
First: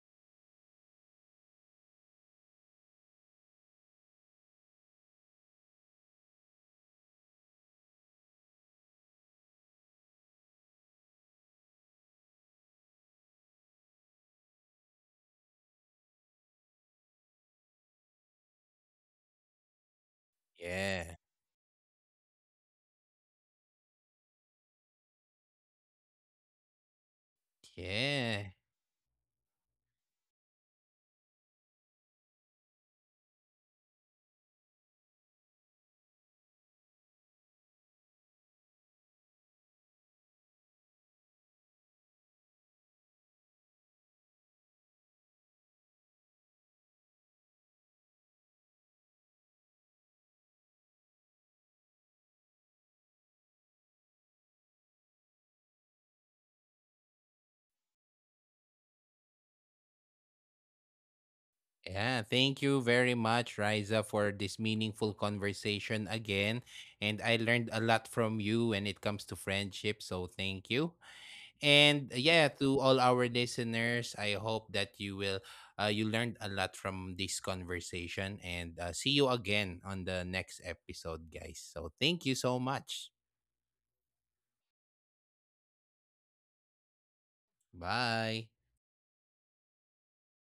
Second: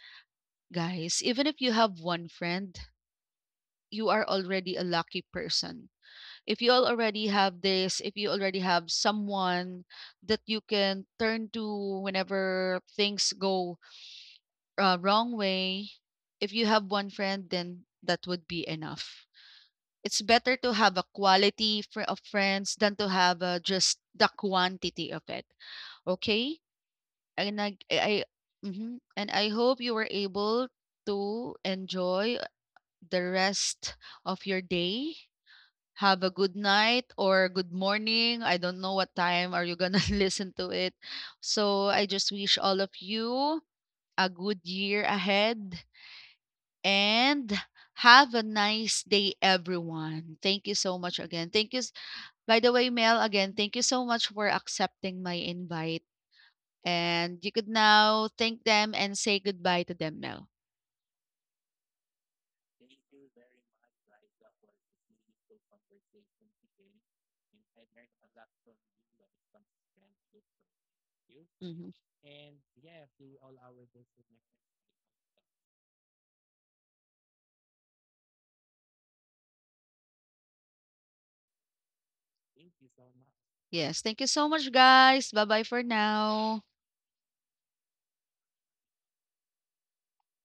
guys. Even if you have one friend, you are already a lucky person if you all already have this, if you already have someone that you can turn to whenever things go wrong way, if you have one friend, then that would be enough. It's better to have
Yeah.
a quality of friends than to have just the quantity of it. Okay, and I
Yeah.
mhm. And I hope you were able to enjoy the rest of your day. Have a good night or good morning. I don't know what time are you going to [laughs] listen to it. So I just wish all of you a good year ahead and have a nice day everyone. Thank you so much again. By the way, Mel, again, thank you so much for accepting my invite, and you could now thank them and say goodbye to them, Mel.
Yeah, thank you very much, Riza, for this meaningful conversation again, and I learned a lot from you when it comes to friendship, so thank you.
Mhm.
And yeah, to all our listeners, I hope that you will you learned a lot from this conversation and see you again on the next episode, guys. So thank you so much.
Yes, thank you so much guys. Bye-bye for now.
Bye.